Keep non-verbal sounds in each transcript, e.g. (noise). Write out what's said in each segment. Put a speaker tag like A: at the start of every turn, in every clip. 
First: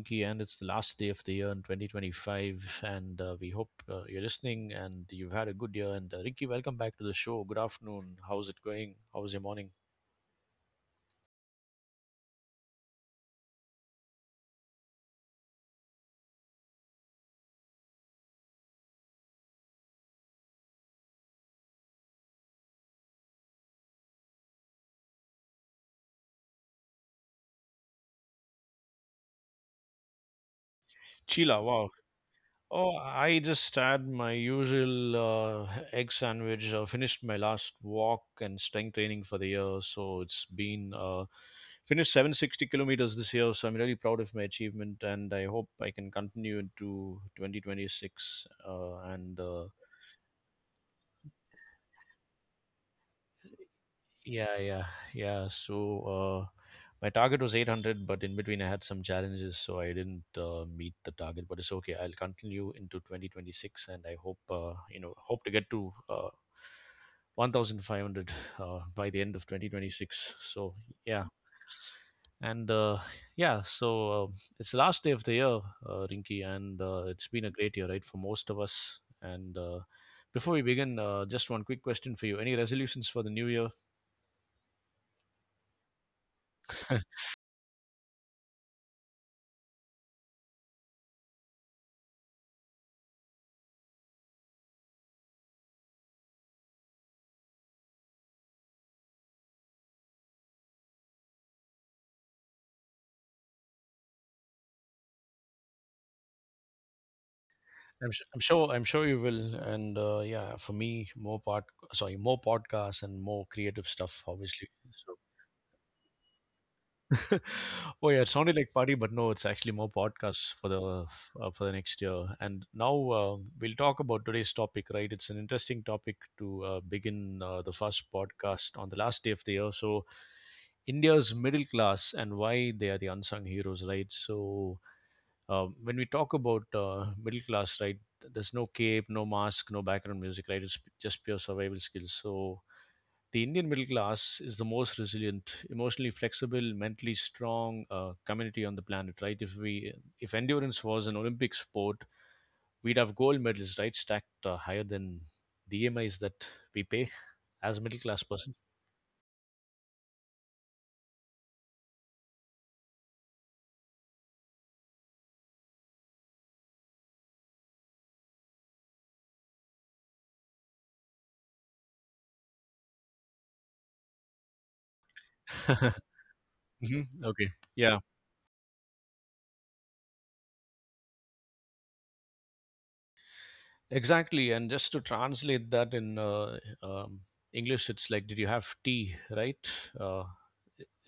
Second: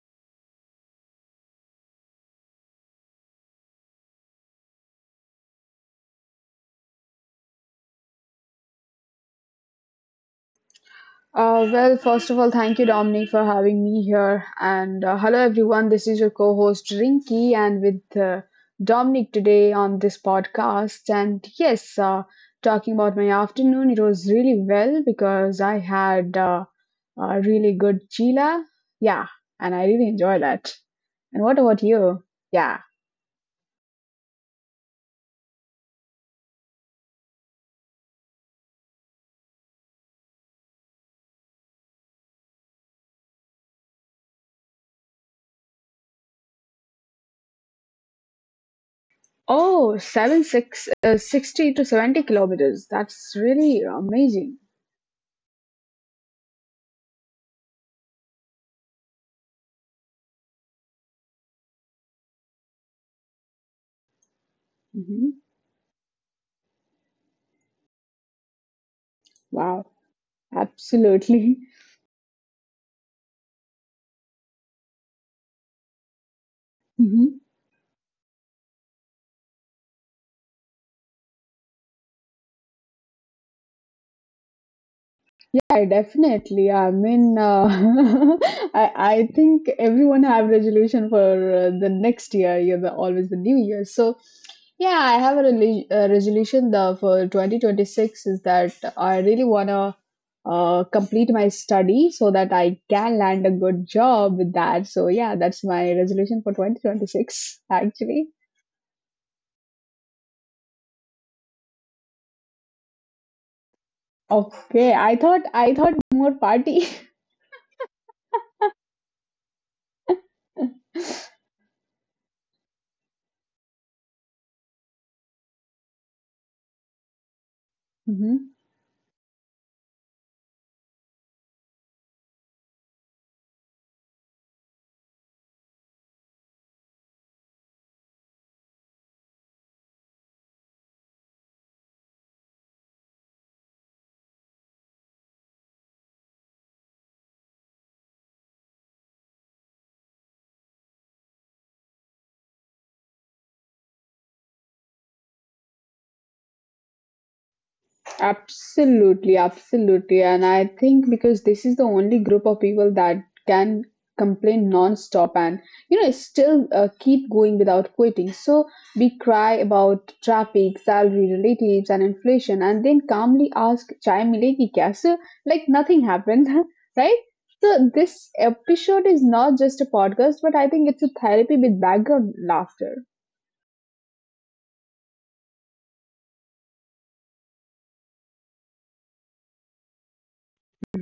A: Rinky. And it's the last day of the year in 2025. And we hope you're listening and you've had a good year. And Rinky, welcome back to the show. Good afternoon. How's it going? How was your morning?
B: Well, first of all, thank you, Dominic, for having me here. And hello, everyone. This is your co host, Rinky, and with Dominic today on this podcast. And yes, talking about my afternoon, it was really well because I had a really good chila. Yeah, and I really enjoyed that. And
A: Sheila,
B: what about
A: wow.
B: you? Yeah.
A: Oh, I just had my usual egg sandwich. Finished my last walk and strength training for the year, so it's been finished 760 kilometers this year. So I'm really proud of my achievement, and I hope I can continue into 2026. And
B: Oh, seven six 60 to 70 kilometers. That's really
A: Yeah,
B: amazing.
A: yeah, yeah. Uh, my target was 800, but in between I had some challenges, so I didn't meet the target. But it's okay. I'll continue into 2026, and I hope you know hope
B: Hmm.
A: to get to 1,500 by the end of
B: Wow,
A: 2026. So yeah,
B: absolutely.
A: and yeah, so It's the last day of the year, Rinky, and it's been a
B: (laughs)
A: great year, right, for most of us. And before we begin, just one quick question for you: any resolutions for the new year?
B: Yeah, definitely. I
A: (laughs)
B: mean, (laughs) I think everyone have resolution for the next year. You know, always the new year. So yeah, I have a resolution the for 2026 is that I really wanna complete my study so that I can land a good job with that. So yeah, that's my resolution for 2026. (laughs) Actually,
A: I'm sure you will, and yeah, for me, more pod sorry, more podcasts and more creative stuff, obviously.
B: okay.
A: So
B: I thought more party.
A: (laughs) oh yeah, it sounded like party, but no, it's actually more podcasts
B: (laughs)
A: for the next year. And now we'll talk about today's topic, right? It's an interesting topic to begin the first
B: Mhm.
A: podcast on the last day of the year. So India's middle class and why they are the unsung heroes, right? So when we talk about middle class, right, there's no cape, no mask, no background music, right? It's just pure survival skills. So the Indian middle class is the most resilient, emotionally flexible, mentally strong community on the planet, right? If endurance was an Olympic sport, we'd have gold medals, right, stacked higher than the EMIs that we pay as a middle class person.
B: Absolutely, absolutely. And I think because this is the only group of people that can complain non-stop and still keep going without quitting. So we cry about traffic, salary, relatives, and inflation, and then calmly ask, "Chai milegi kya?" So like nothing
A: (laughs)
B: happened, (laughs)
A: Mhm.
B: right?
A: Okay.
B: So
A: Yeah.
B: this episode is not just a podcast, but I think it's a therapy with background laughter.
A: Exactly, and just to translate that in English, it's like, did you have tea, right? Uh,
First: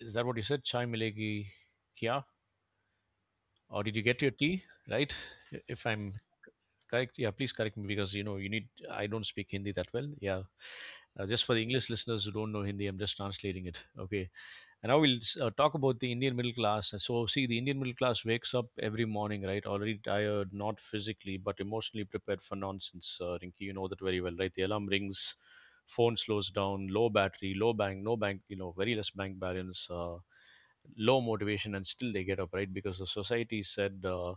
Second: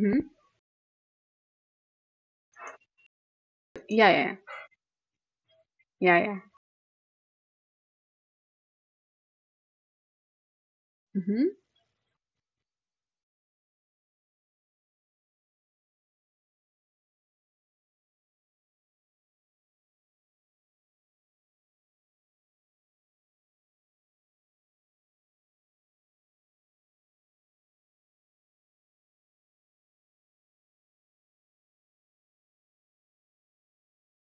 A: is that what you said? Chai milegi kya? Or did you
B: Yeah,
A: get your
B: yeah,
A: tea, right? If I'm
B: yeah, yeah.
A: correct, yeah, please correct me because you know you need. I don't speak Hindi that well. Yeah, just for
B: Hmm.
A: the English listeners who don't know Hindi, I'm just translating it. Okay, and now we'll talk about the Indian middle class. So, see, the Indian middle class wakes up every morning, right? Already tired, not physically, but emotionally prepared for nonsense. Rinky, you know that very well, right? The alarm rings, phone slows down, low battery, low bank, no bank, you know, very less bank balance, low motivation, and still they get up, right? Because the society said uh,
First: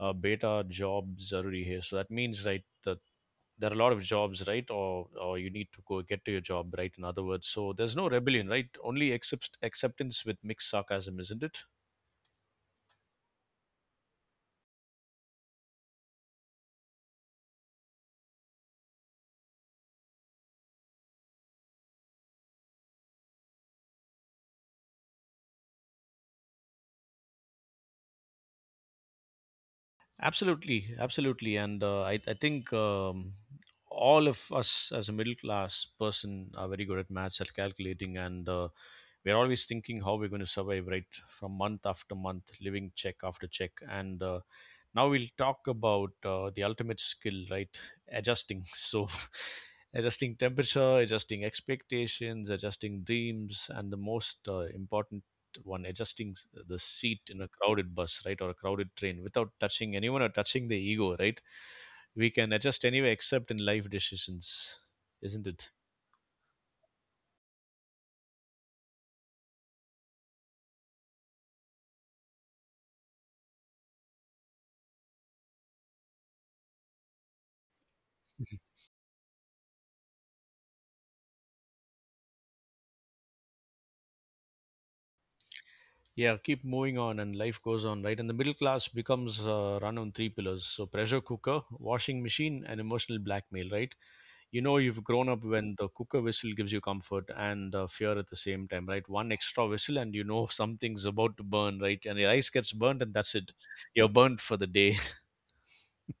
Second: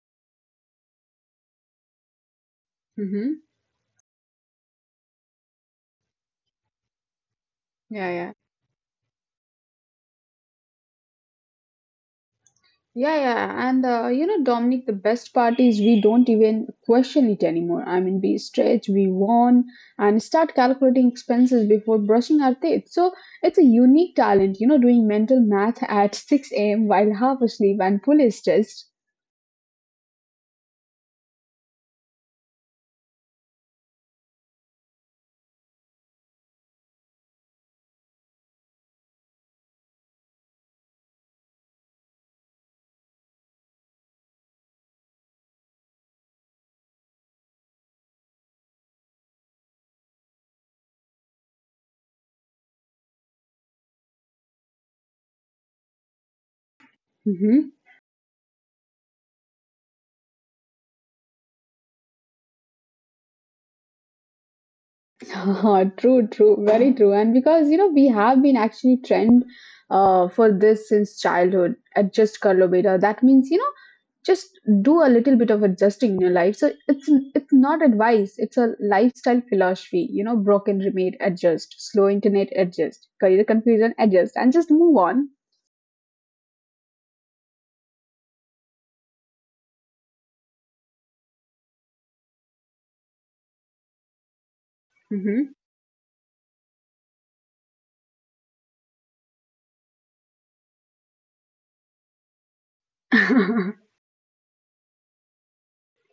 A: uh, beta jobs are here. So that means, right, the
B: Hmm.
A: there are a lot of jobs, right, or you need to go get to your job, right, in other words. So there's no
B: Yeah, yeah.
A: rebellion, right, only acceptance with mixed sarcasm, isn't it?
B: Yeah, yeah, and you know, Dominic, the best part is we don't even question it anymore. I mean, we stretch, we warn, and start calculating expenses before brushing our teeth. So it's a unique talent, you know, doing mental math at 6 a.m. while half asleep and fully stressed.
A: Absolutely, absolutely. And I think all of us as a middle class person are very good at maths, at calculating, and we're always thinking how we're going to survive, right, from month after month, living check after check. And now we'll talk about the ultimate skill, right? Adjusting. (laughs) So adjusting temperature, adjusting expectations, adjusting dreams, and the most important one, adjusting the seat in a crowded bus, right, or a crowded train without touching anyone or touching the ego, right? We can adjust anyway, except in life decisions, isn't it?
B: Mm-hmm. (laughs) True, true, very true. And because, you know, we have been actually trained for this since childhood at Just Carlo Beta. That means, you know, just do a little bit of adjusting in your life. So it's not advice, it's a lifestyle philosophy, you know. Broken, remade, adjust. Slow internet, adjust. Career confusion, adjust. And just move on.
A: Yeah, keep moving on, and life goes on, right? And the middle class becomes run on three pillars: so pressure cooker, washing machine, and emotional blackmail, right? You know you've grown up when the cooker whistle gives you comfort and fear at the same time, right? One extra whistle, and you know (laughs) something's about to burn, right? And your ice gets burnt, and that's it.
B: Hmm. (laughs)
A: You're burnt for the day.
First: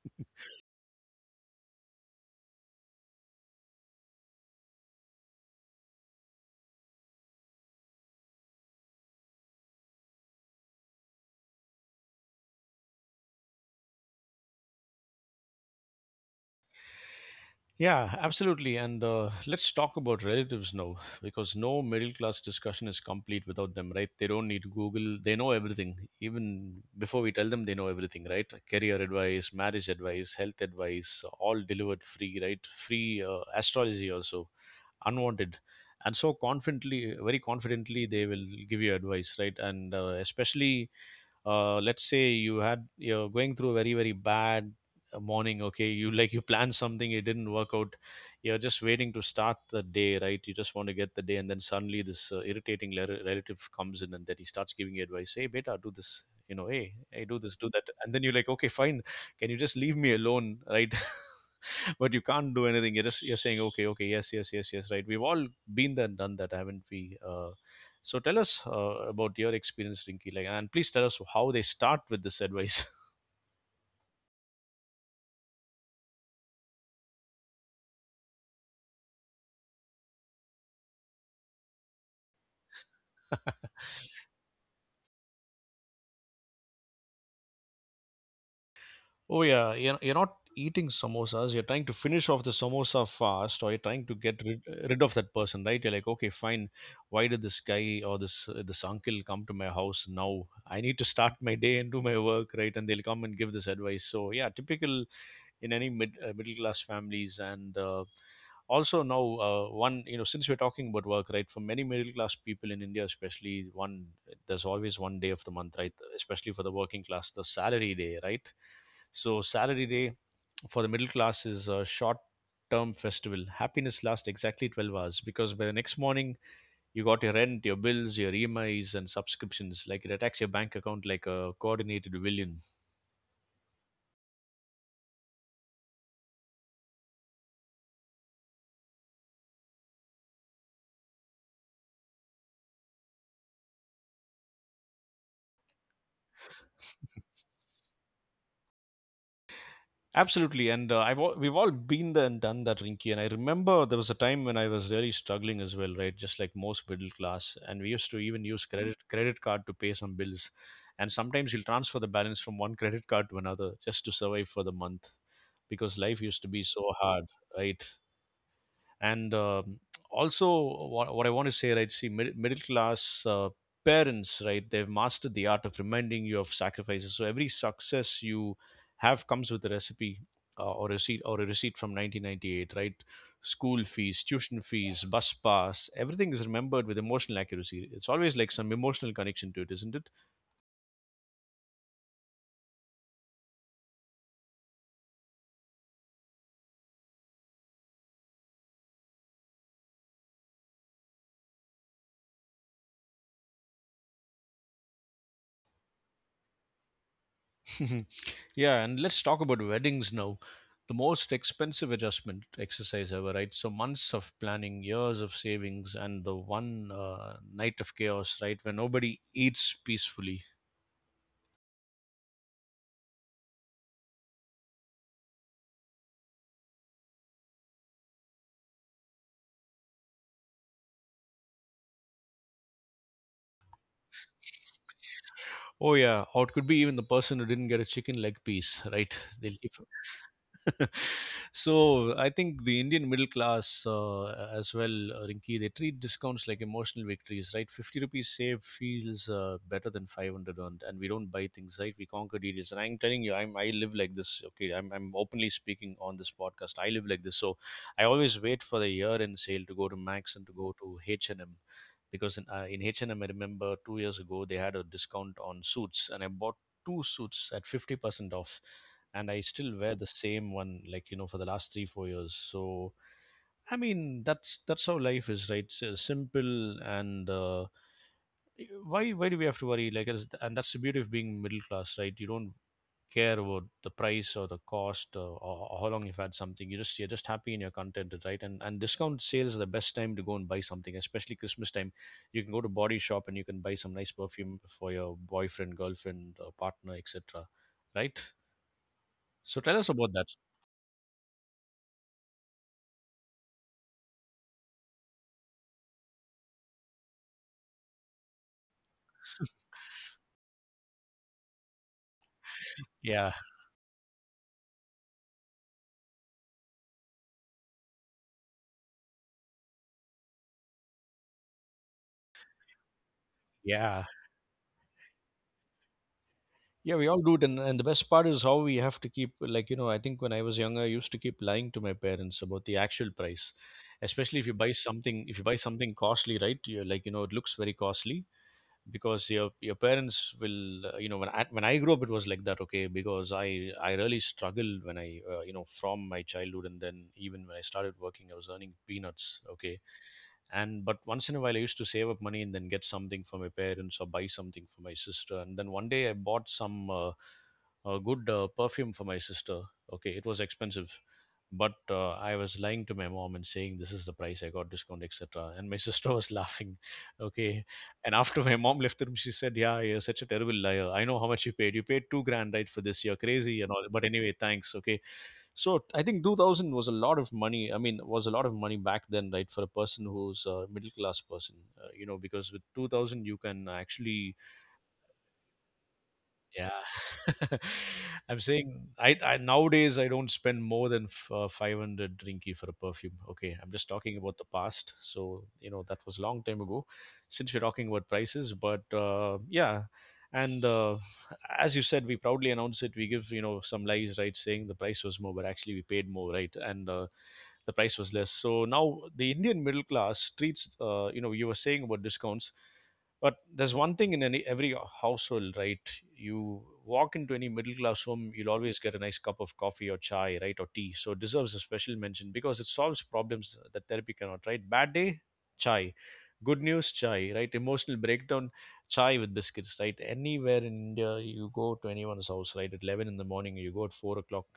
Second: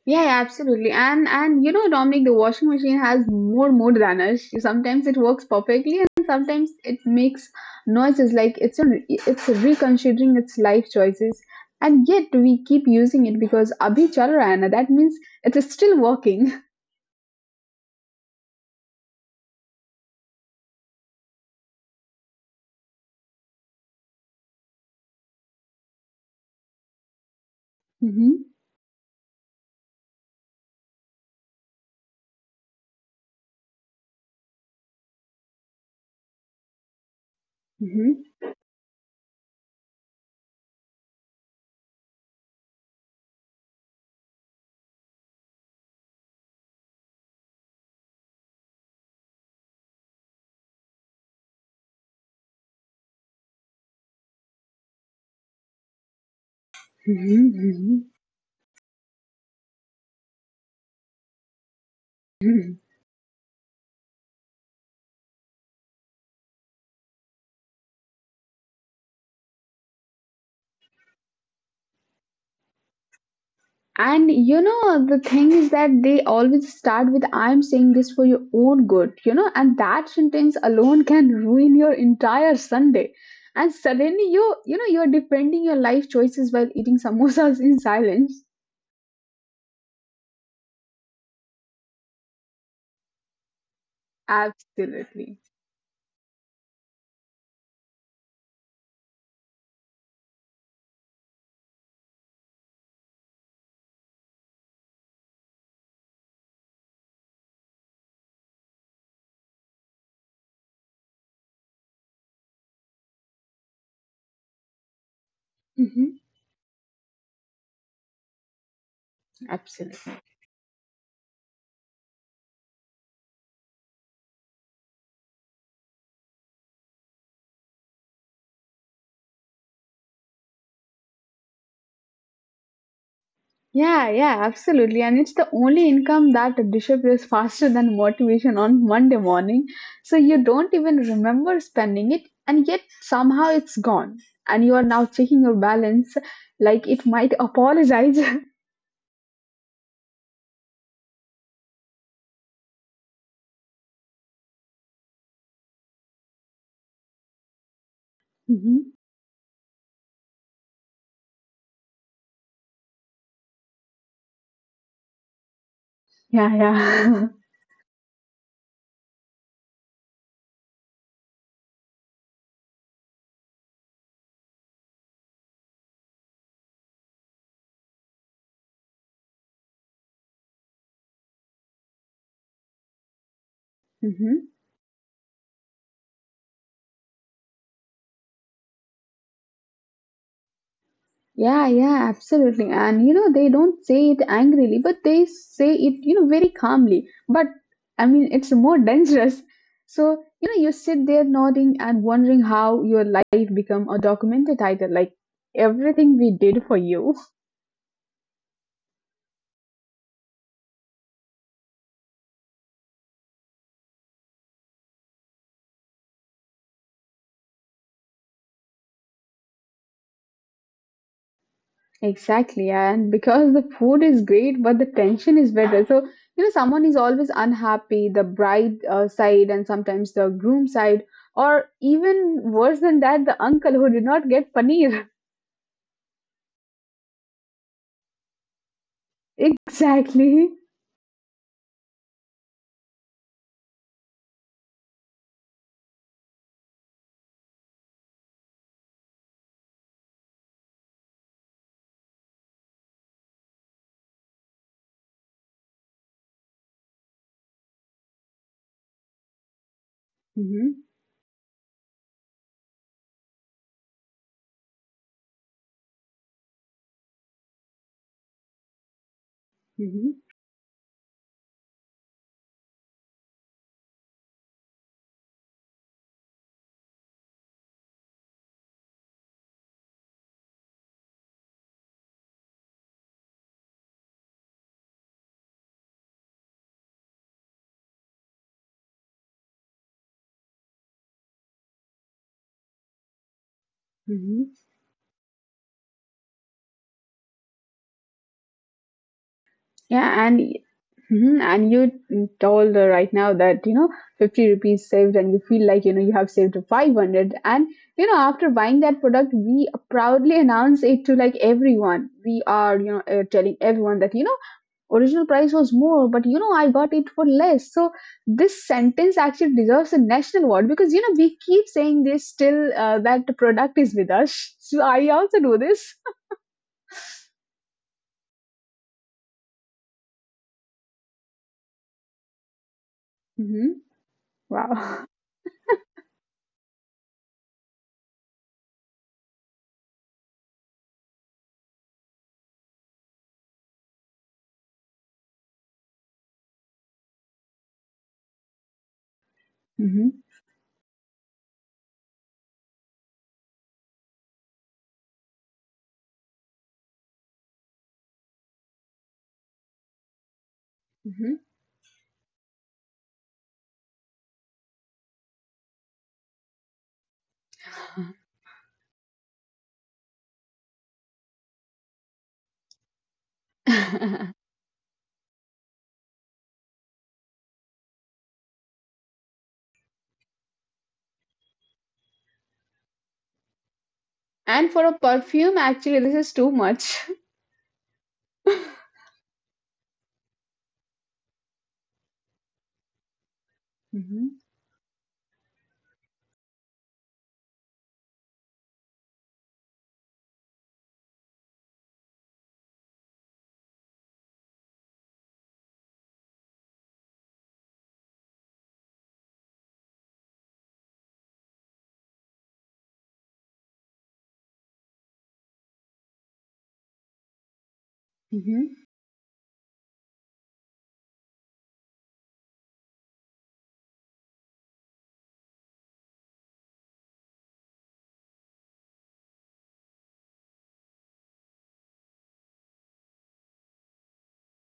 B: Yeah, absolutely. And you know, Dominic, the washing machine has more mode than us. Sometimes it works perfectly, and sometimes it makes noises like it's reconsidering its life choices. And yet we keep using it because abhi chal raha hai na. That means it is still working.
A: Yeah, absolutely. And let's talk about relatives now, because no middle class discussion is complete without them, right? They don't need Google. They know everything. Even before we tell them, they know everything, right?
B: (laughs)
A: Career advice, marriage advice, health advice, all delivered free, right? Free astrology also, unwanted, and so confidently, very confidently,
B: Mhm,
A: they will give you advice, right? And especially let's say you had, you're going through a very, very bad morning. Okay, you, like, you planned something, it didn't work out, you're just waiting to start the day, right? You just want to get the day, and then suddenly this irritating relative comes in and then he starts giving you advice. Hey beta, do this, you know, hey hey do
B: mhm,
A: this, do that, and
B: mhm,
A: then you're like, okay, fine, can you just leave me alone, right? (laughs) (laughs) But you can't do
B: mhm.
A: anything. You're just, you're saying, okay, okay, yes, yes, yes, yes, right. We've all been there, and done that, haven't we? So tell us about your experience, Rinky. Like, and please tell us how they start with this advice.
B: And you know, the thing is that they always start with, "I'm saying this for your own good," you know, and that sentence alone can ruin your entire Sunday. And suddenly you're defending your life choices while eating samosas in (laughs) silence.
A: Oh yeah, you're not eating samosas. You're trying to finish off the samosa fast, or you're trying to rid of
B: Absolutely.
A: that person, right? You're like, okay, fine. Why did this guy or this uncle come to my house now? I need to start my day and do my work, right? And they'll come and give this advice. So yeah, typical in any middle class families, and. Also now one, you know, since we're talking about work, right, for many middle class people in India, especially, one, there's always one day of the month, right,
B: Hmm.
A: especially for the working class, the salary day, right? So salary
B: Absolutely.
A: day for the middle class is a short term festival. Happiness lasts exactly 12 hours because by the next morning you got your rent, your bills, your EMIs and subscriptions, like it attacks your bank account like a coordinated villain.
B: Yeah, yeah, absolutely. And it's the only income that disappears faster than motivation on Monday morning. So you don't even remember spending it, and yet somehow it's gone. And you are now checking your balance like it might apologize. (laughs)
A: Absolutely, and we've all been there and done that, Rinky. And I remember there was a time when I was really struggling as well, right? Just like most middle class, and we used to even use
B: Mhm.
A: credit card to pay some bills, and sometimes you'll transfer the balance from one credit card to another just to survive for the month, because life used to
B: Yeah,
A: be so
B: yeah.
A: hard, right? And also what I want to say, right? See middle class parents, right, they've mastered the art of reminding you of sacrifices. So every success you have comes with a recipe or a receipt from 1998, right? School
B: (laughs)
A: fees,
B: Mhm.
A: tuition fees, bus pass, everything is remembered with emotional accuracy. It's always like some emotional connection to it, isn't it?
B: Yeah, yeah, absolutely. And you know, they don't say it angrily, but they say it, you know, very calmly. But I mean, it's more (laughs) dangerous. So, you know, you sit there nodding and wondering how your life become a documented title, like, "everything we did for you." (laughs)
A: (laughs) Yeah, and let's talk about weddings now. The most expensive adjustment exercise ever, right? So months of planning, years of savings, and the one night of chaos, right, where nobody eats peacefully.
B: Exactly. And because the food is great, but the tension is better. So, you know, someone is always unhappy, the bride side and sometimes the groom side, or even worse than that, the uncle who did not get paneer. (laughs)
A: Oh yeah, or it could be even the person who didn't get a chicken leg piece, right? They'll keep.
B: Exactly.
A: (laughs) So I think the Indian middle class as well, Rinki, they treat discounts like emotional victories, right? 50 rupees saved feels better than 500 earned, and we don't buy things, right? We conquer deals. And I'm telling you, I live like this, okay? I'm openly speaking on this podcast. I live like this. So I always wait for the year end sale to go to Max and to
B: Hmm.
A: go to H&M because in h and M, I remember 2 years ago they had a discount on suits, and I bought two suits at 50% off, and I still
B: Hmm.
A: wear the same one, like you know, for the last 3, 4 years. So I mean, that's how life is, right? So simple. And why do we have to worry, like and that's the beauty of being middle class, right? You don't care about the price or the cost, or how long you've had something. You just, you're just happy and you're contented, right? And discount sales are the best time to go and buy something, especially Christmas time. You can go to Body Shop and you can buy some nice
B: Hmm.
A: perfume for your boyfriend, girlfriend, or partner, etc., right? So tell us
B: Yeah,
A: about
B: and
A: that.
B: mhm, and you told right now that you know 50 rupees saved, and you feel like you know you have saved 500, and you know after buying that product, we proudly announce it to like everyone. We are,
A: Yeah,
B: telling everyone that you know original price was more, but you know I got it for less. So this sentence actually deserves a national award because you know we keep saying this till that the product is
A: yeah.
B: with us. (laughs) So I also do this.
A: Yeah, we all do it, and the best part is how we have to keep, like, you know. I think when I was younger, I used to keep lying to my parents about the actual price, especially if you buy
B: Wow.
A: something. If you buy something costly, right? You're like you know, it looks very costly because your parents will you know when I grew up, it was like that. Okay, because I really struggled when I you know from my childhood, and then even when I started working, I was earning peanuts. Okay,
B: Hmm.
A: and but once in a while I used to save up money and then get something for my parents or buy something for my sister. And then one day I bought some a good perfume for my sister. Okay, it was expensive,
B: Hmm.
A: but I was lying to my mom and saying, "This is the price, I got discount, etc." And my sister was (laughs) laughing. Okay. And after my mom left the room, she said, "Yeah, you're such a terrible liar. I know how much you paid. You paid 2 grand right for this. You're crazy and all. But anyway,
B: (laughs)
A: thanks. Okay." So I think 2000 was a lot of money. I mean, was a lot of money back then, right, for a person who's a middle class person. You know, because with 2000 you can actually
B: And for a perfume, actually, this is too
A: yeah.
B: much.
A: (laughs) I'm
B: (laughs)
A: saying I nowadays I don't spend more than 500 rinky for a perfume. Okay, I'm just talking
B: Hmm.
A: about the past. So, you know, that was long time ago since we're talking about prices, but yeah. And as you said, we proudly announce it. We give, you know, some lies, right, saying the price was more, but actually we paid more, right? And the price was less. So now the Indian middle class treats, you know, you were saying about discounts. But there's one thing in any, every household, right? You walk into any middle class home, you'll
B: Hmm.
A: always get a nice cup of coffee or chai, right, or tea. So it deserves a special mention because it solves problems that therapy cannot, right? Bad day, chai. Good news, chai, right? Emotional breakdown, chai with biscuits, right? Anywhere in India, you go to anyone's house, right? At 11 in the morning, you go at 4 o'clock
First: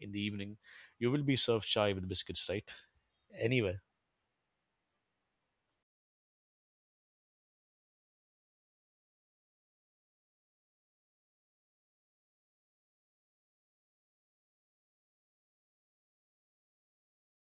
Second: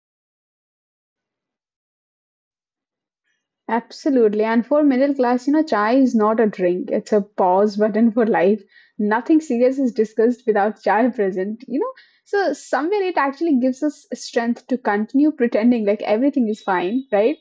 A: in the evening, you will be served chai with biscuits, right? Anywhere.
B: Absolutely. And for middle class, you know, chai is not a drink, it's a pause button for life. Nothing serious is discussed without chai present, you know. So, somewhere it actually gives us strength to continue pretending like everything is fine, right?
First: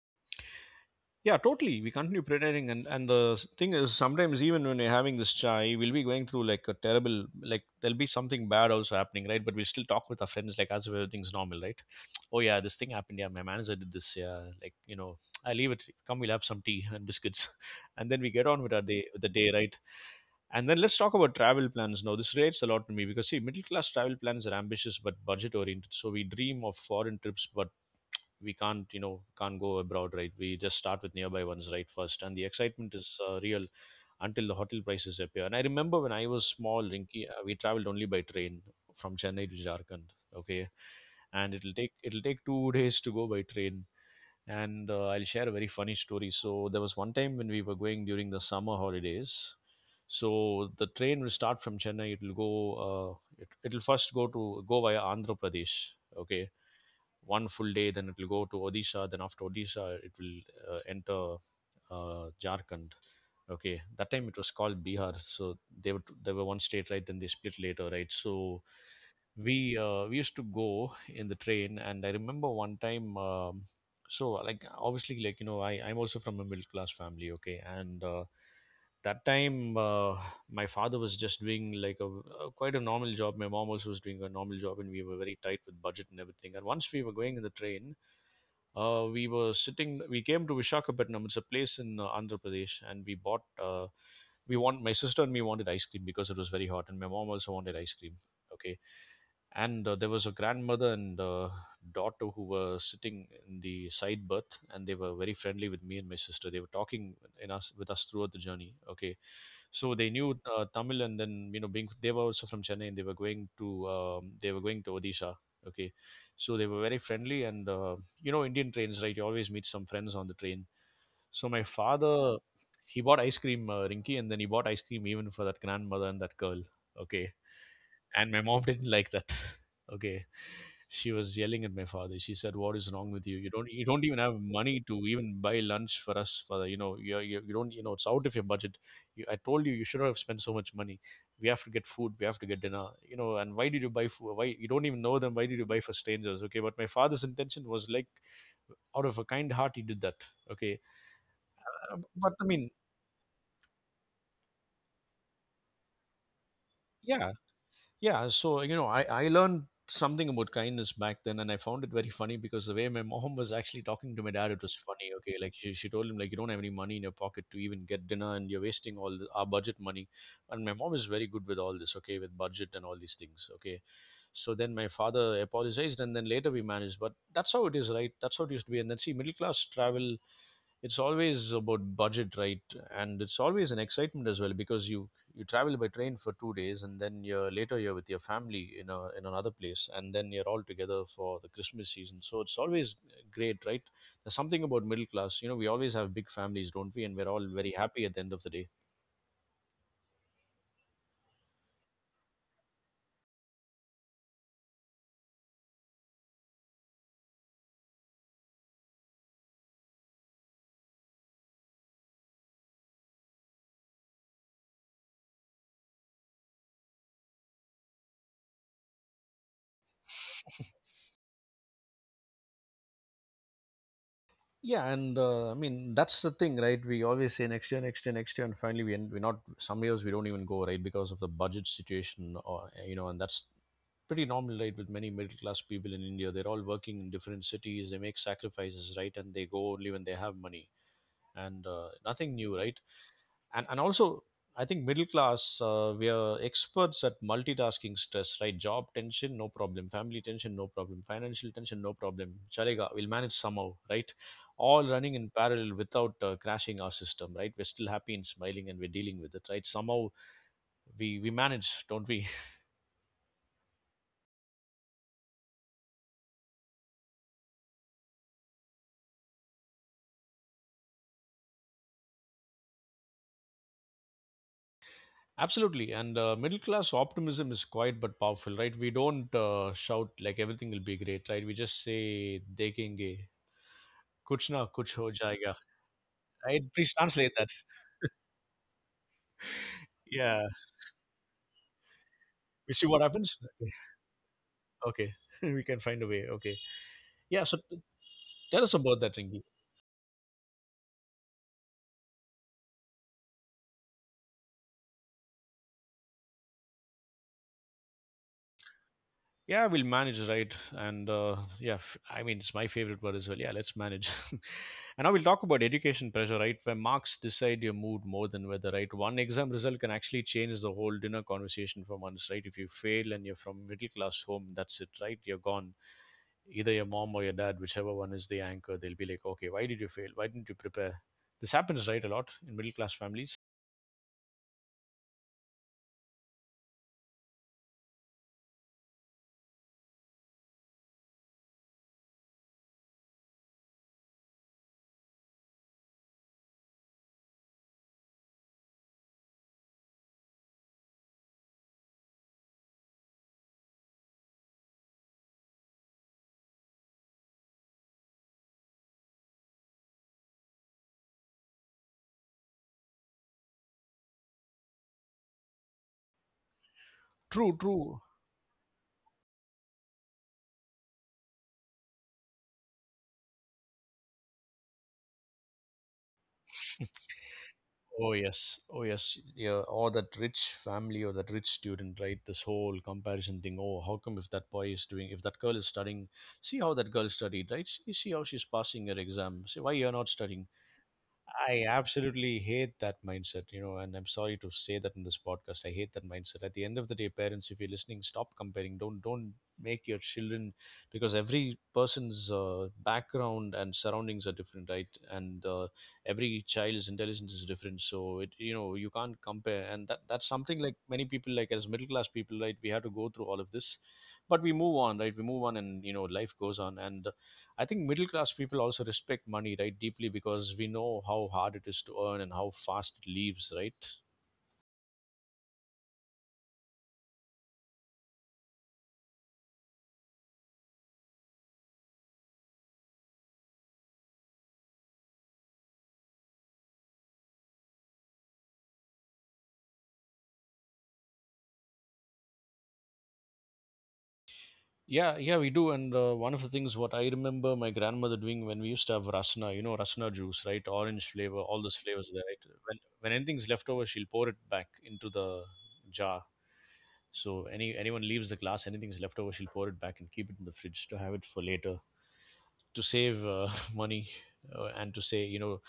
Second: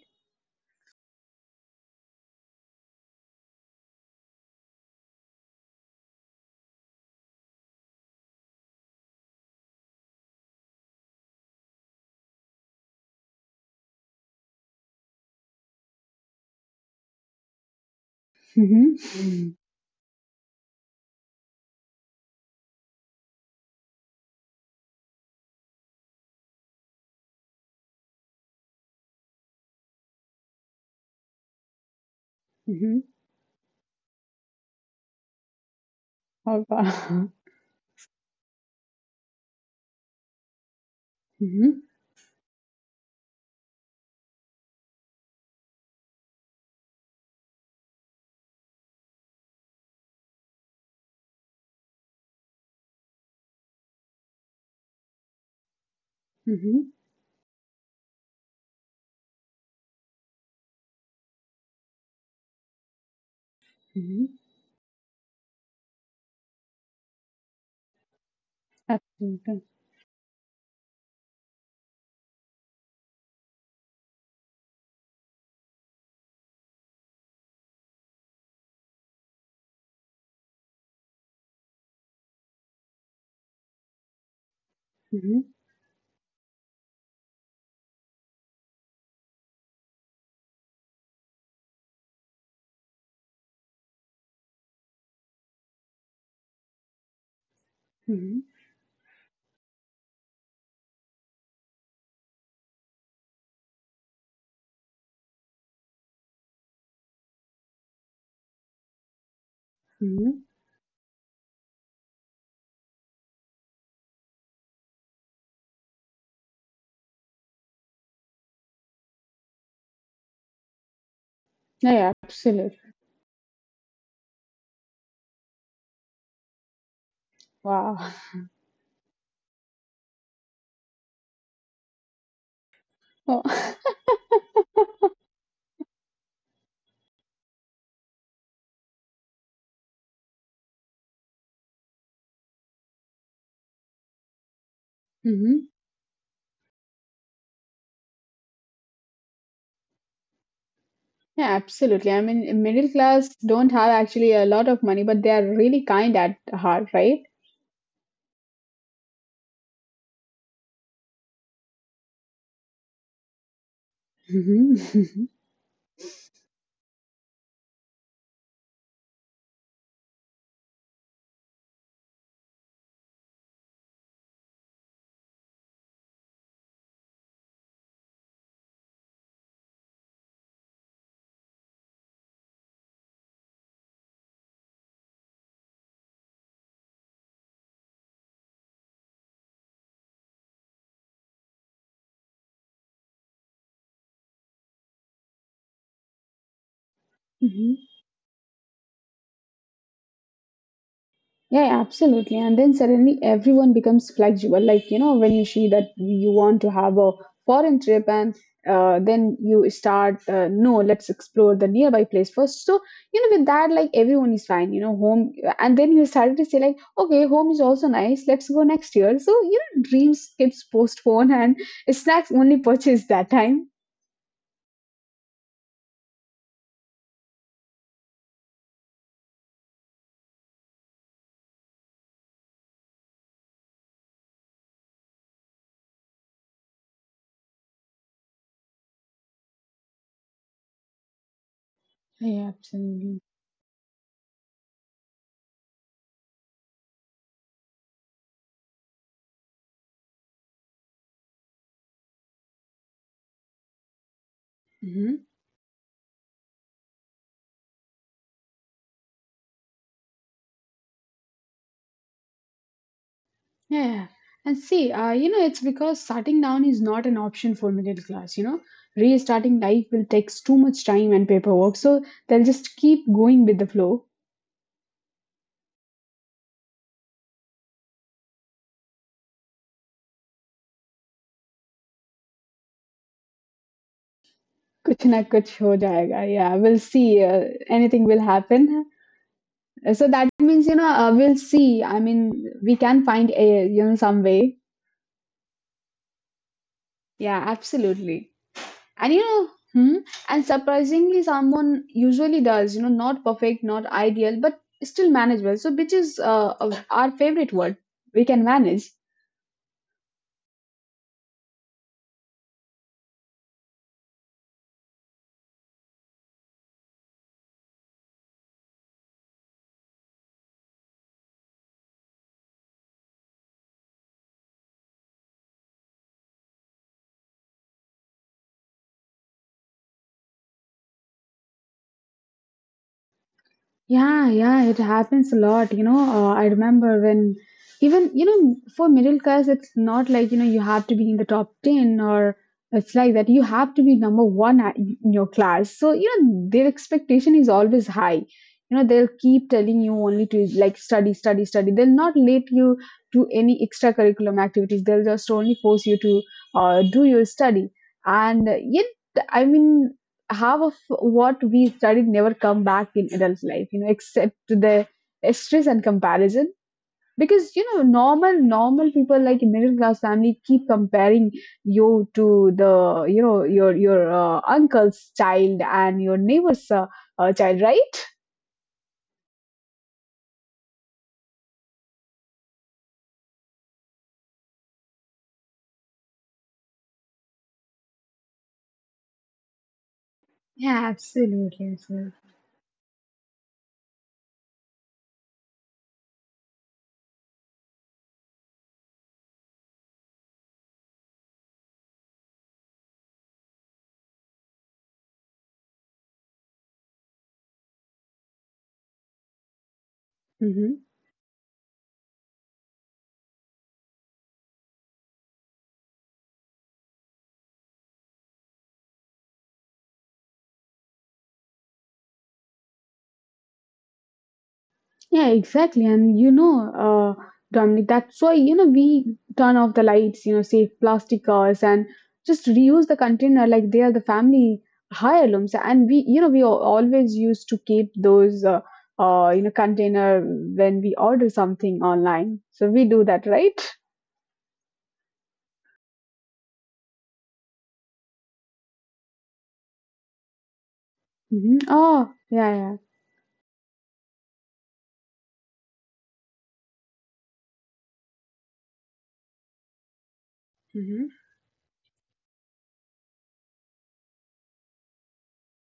A: Yeah, totally. We continue pretending, and and thing is, sometimes even when we're having this chai, we'll be going through like a terrible, like there'll be something bad also happening, right? But we still talk with our friends like as if everything's normal, right? (sniffs) (tsk) Oh yeah, this thing happened. Yeah, my manager did this. Yeah, like you know, (tsk) I leave it. Come, we'll have some tea and biscuits, (laughs) and then we get on with our day, with the
B: Mm-hmm.
A: day, right? And then let's talk about travel plans now. This relates a lot to me because see, middle class travel plans are ambitious but budget oriented. So we dream of foreign trips, but we can't you know can't go abroad right. We just start with nearby ones right first, and the excitement
B: Mm-hmm.
A: is real until the hotel prices appear. And I remember when I was
B: Oh,
A: small,
B: wow.
A: Rinky, we traveled only by train from Chennai to Jharkhand. Okay, and it'll
B: Mm-hmm.
A: take it'll take 2 (laughs) days to go by train. And I'll share a very funny story. So there was one time when we were going during the summer holidays. So the train will start from Chennai. It will go. It'll first go to go via Andhra Pradesh. Okay,
B: Mm-hmm.
A: one full day, then it will go to Odisha. Then after Odisha it will enter Jharkhand. Okay, that time
B: Mm-hmm.
A: it was called Bihar. So they were one state, right, then they split later, right. So
B: Absolutely.
A: we used to go in the train, and I remember one time so like obviously like you know I'm also from a middle class family. Okay, and that time my father was just doing like a quite a normal job, my mom also was doing a normal job, and we were very
B: Mm-hmm.
A: tight with budget and everything. And once we were going in the train, we were sitting. We came to Vishakhapatnam. It's a place in Andhra Pradesh, and we bought. We want My sister and me wanted ice cream because it was very hot, and my mom also wanted ice cream.
B: Mm-hmm.
A: Okay, and there was a grandmother and daughter who were sitting in the side berth, and they were very friendly with me and my sister. They were talking in us with us throughout the journey. Okay, so they knew
B: Mm-hmm.
A: Tamil, and then you know, being they were also from Chennai, and they were going to Odisha. Okay, so they were very friendly, and you know Indian trains, right? You always meet some friends on the train. So my
B: Yeah, yeah,
A: father,
B: absolutely.
A: he bought ice cream, Rinky, and then he bought ice cream even for that grandmother and that girl. Okay,
B: Wow.
A: and
B: (laughs)
A: my mom (laughs) didn't like that. (laughs) Okay, she was yelling at my father. She said, "What is wrong with you?
B: Well,
A: You don't even have money to even buy lunch for us. For the, you know, you don't, you know, it's out of your budget. You, I told you you should not have spent so much money. We have to get food. We have to get dinner. You know, and why did you buy food? Why you don't even know them? Why
B: hmm.
A: did you buy for strangers?" Okay, but my father's intention was like out of a kind heart he did that. Okay.
B: Yeah,
A: Uh,
B: absolutely. I
A: but i
B: mean,
A: mean
B: middle class don't have actually a lot of money, but they are really kind at heart, right?
A: yeah, yeah. So you know I learned something about kindness back then, and I found it very funny because the way my mom was actually talking to my dad, it was funny. Okay,
B: Hmm.
A: like she told him like, "You don't have any money in your pocket to even get dinner, and you're wasting all the, our budget money." And my mom is very good with all this, okay, with budget and all these things. Okay, so then my father apologized and then later we managed, but that's how it is, right? That's how it used to be. And then see middle class travel, it's always about budget, right? And it's always an excitement as well, because you travel by train for 2 days, and then you're later you're with your family in a in another place, and then you're all together for the Christmas season, so it's always great, right? There's something about middle class, you know, we always have big families, don't we, and we're all very
B: Hmm. (laughs)
A: happy at the end of the day.
B: Yeah, yeah, absolutely. And then suddenly everyone becomes flexible. Like, you know, when you see that you want to have a foreign trip and then you start, no, let's explore the nearby place first. So, you know, with that, like everyone is fine, you know, home. And then you started to say, like, okay, home is also nice. Let's go next year. So, you know, dreams gets postponed and snacks only purchased that time.
A: Yeah, and I mean that's the thing, right? We always say next year, next year, next year, and finally we end, we're not, some years we don't even go right because of the budget situation or you know. And that's pretty normal, right? With many middle class people in India, they're all working in different cities. They make sacrifices, right? And they go only when they have money, and nothing
B: Yeah,
A: new, right?
B: absolutely.
A: And also, I think middle class, we are experts at multitasking stress, right? Job tension, no problem. Family tension, no problem. Financial tension, no problem. Chalega, we'll manage somehow, right? All running
B: Mhm.
A: in parallel without crashing our system, right? We're still happy and smiling, and we're dealing with it, right? Somehow we manage, don't we? (laughs)
B: Yeah, and see, you know, it's because starting down is not an option for middle class. You know, restarting life will take too much time and paperwork, so they'll just keep going with the flow.
A: Absolutely. And middle class optimism is quiet but powerful, right? We don't shout like everything will be great, right? We just say, dekenge, kuch na kuch
B: Kuch
A: ho
B: na
A: jayega,
B: kuch ho jayega. Yeah,
A: right?
B: we'll
A: Please
B: see.
A: translate that.
B: Anything will happen. So that
A: Yeah.
B: means, you know, we'll see. I mean,
A: We
B: we
A: see what
B: can find
A: happens.
B: a, you know, some way.
A: Okay. (laughs) We can find a way. Okay. Yeah.
B: Yeah,
A: So
B: absolutely.
A: tell us about that,
B: And you
A: Rinki.
B: know, and surprisingly, someone usually does, you know, not perfect, not ideal, but still manageable. So, which is our favorite word. We can manage.
A: Yeah, we'll manage, right? And yeah, f- I mean, it's my favorite word as well. Yeah, let's manage. (laughs) And now we'll talk about education pressure, right? Where marks decide your mood more than weather, right? One exam result can actually change the whole dinner conversation for months, right? If you fail and you're from middle class home, that's it, right? You're gone. Either your mom or your dad, whichever one is the anchor, they'll be like, okay, why did you fail? Why didn't you prepare? This happens, right? A lot in middle class families.
B: Yeah, yeah, it happens a lot. You know, I remember when even, you know, for middle class, it's not like, you know, you have to be in the top 10 or it's like that. You have to be number one in your class. So, you know, their expectation is always high. You know, they'll keep telling you only to like study, study, study. They'll not let you do any extracurriculum activities. They'll just only force you to do your study. And yet, I mean, half of what we studied never come back in adult life, you know, except the stress and comparison.
A: True,
B: Because you know
A: true.
B: normal people like in middle class family keep comparing you to the, you know, your uncle's child and your neighbor's child, right?
A: Oh yes, oh yes, yeah. Or that rich family or that rich student, right? This whole comparison thing. Oh, how come if that boy is doing, if that girl is studying, see how that girl studied, right? See how she's passing her exam. See why you're not studying.
B: Yeah,
A: I
B: absolutely. Absolutely.
A: absolutely hate that mindset, you know, and I'm sorry to say that in this podcast. I hate that mindset. At the end of the day, parents, if you're listening, stop comparing. Don't make your children because every person's background and surroundings are different, right? And every child's intelligence is different. So it, you know, you can't compare. And that's something like
B: Mhm.
A: many people, like as middle class people, right? We have to go through all of this, but we move on, right? We move on, and you know, life goes on. And I think middle class people also respect money, right, deeply because we know how hard it is to earn and how fast it leaves, right?
B: Yeah, exactly. And you know, Dominic, that's why, you know, we turn off the lights, you know, save plastic cars and just reuse the container like they are the family heirlooms. And we always used to keep those, container when we order something online. So we do that, right?
A: Yeah, yeah, we do. And one of the things what I remember my grandmother doing when we used to have rasna, you know, rasna juice, right? Orange flavor, all
B: Mm-hmm.
A: those flavors
B: Oh,
A: there, right?
B: yeah, yeah.
A: When anything's left over, she'll pour it back into the jar. So anyone leaves the glass, anything's left over, she'll pour it back and keep it in the fridge to
B: Mm-hmm.
A: have it for later to save (laughs) money and to say, you know,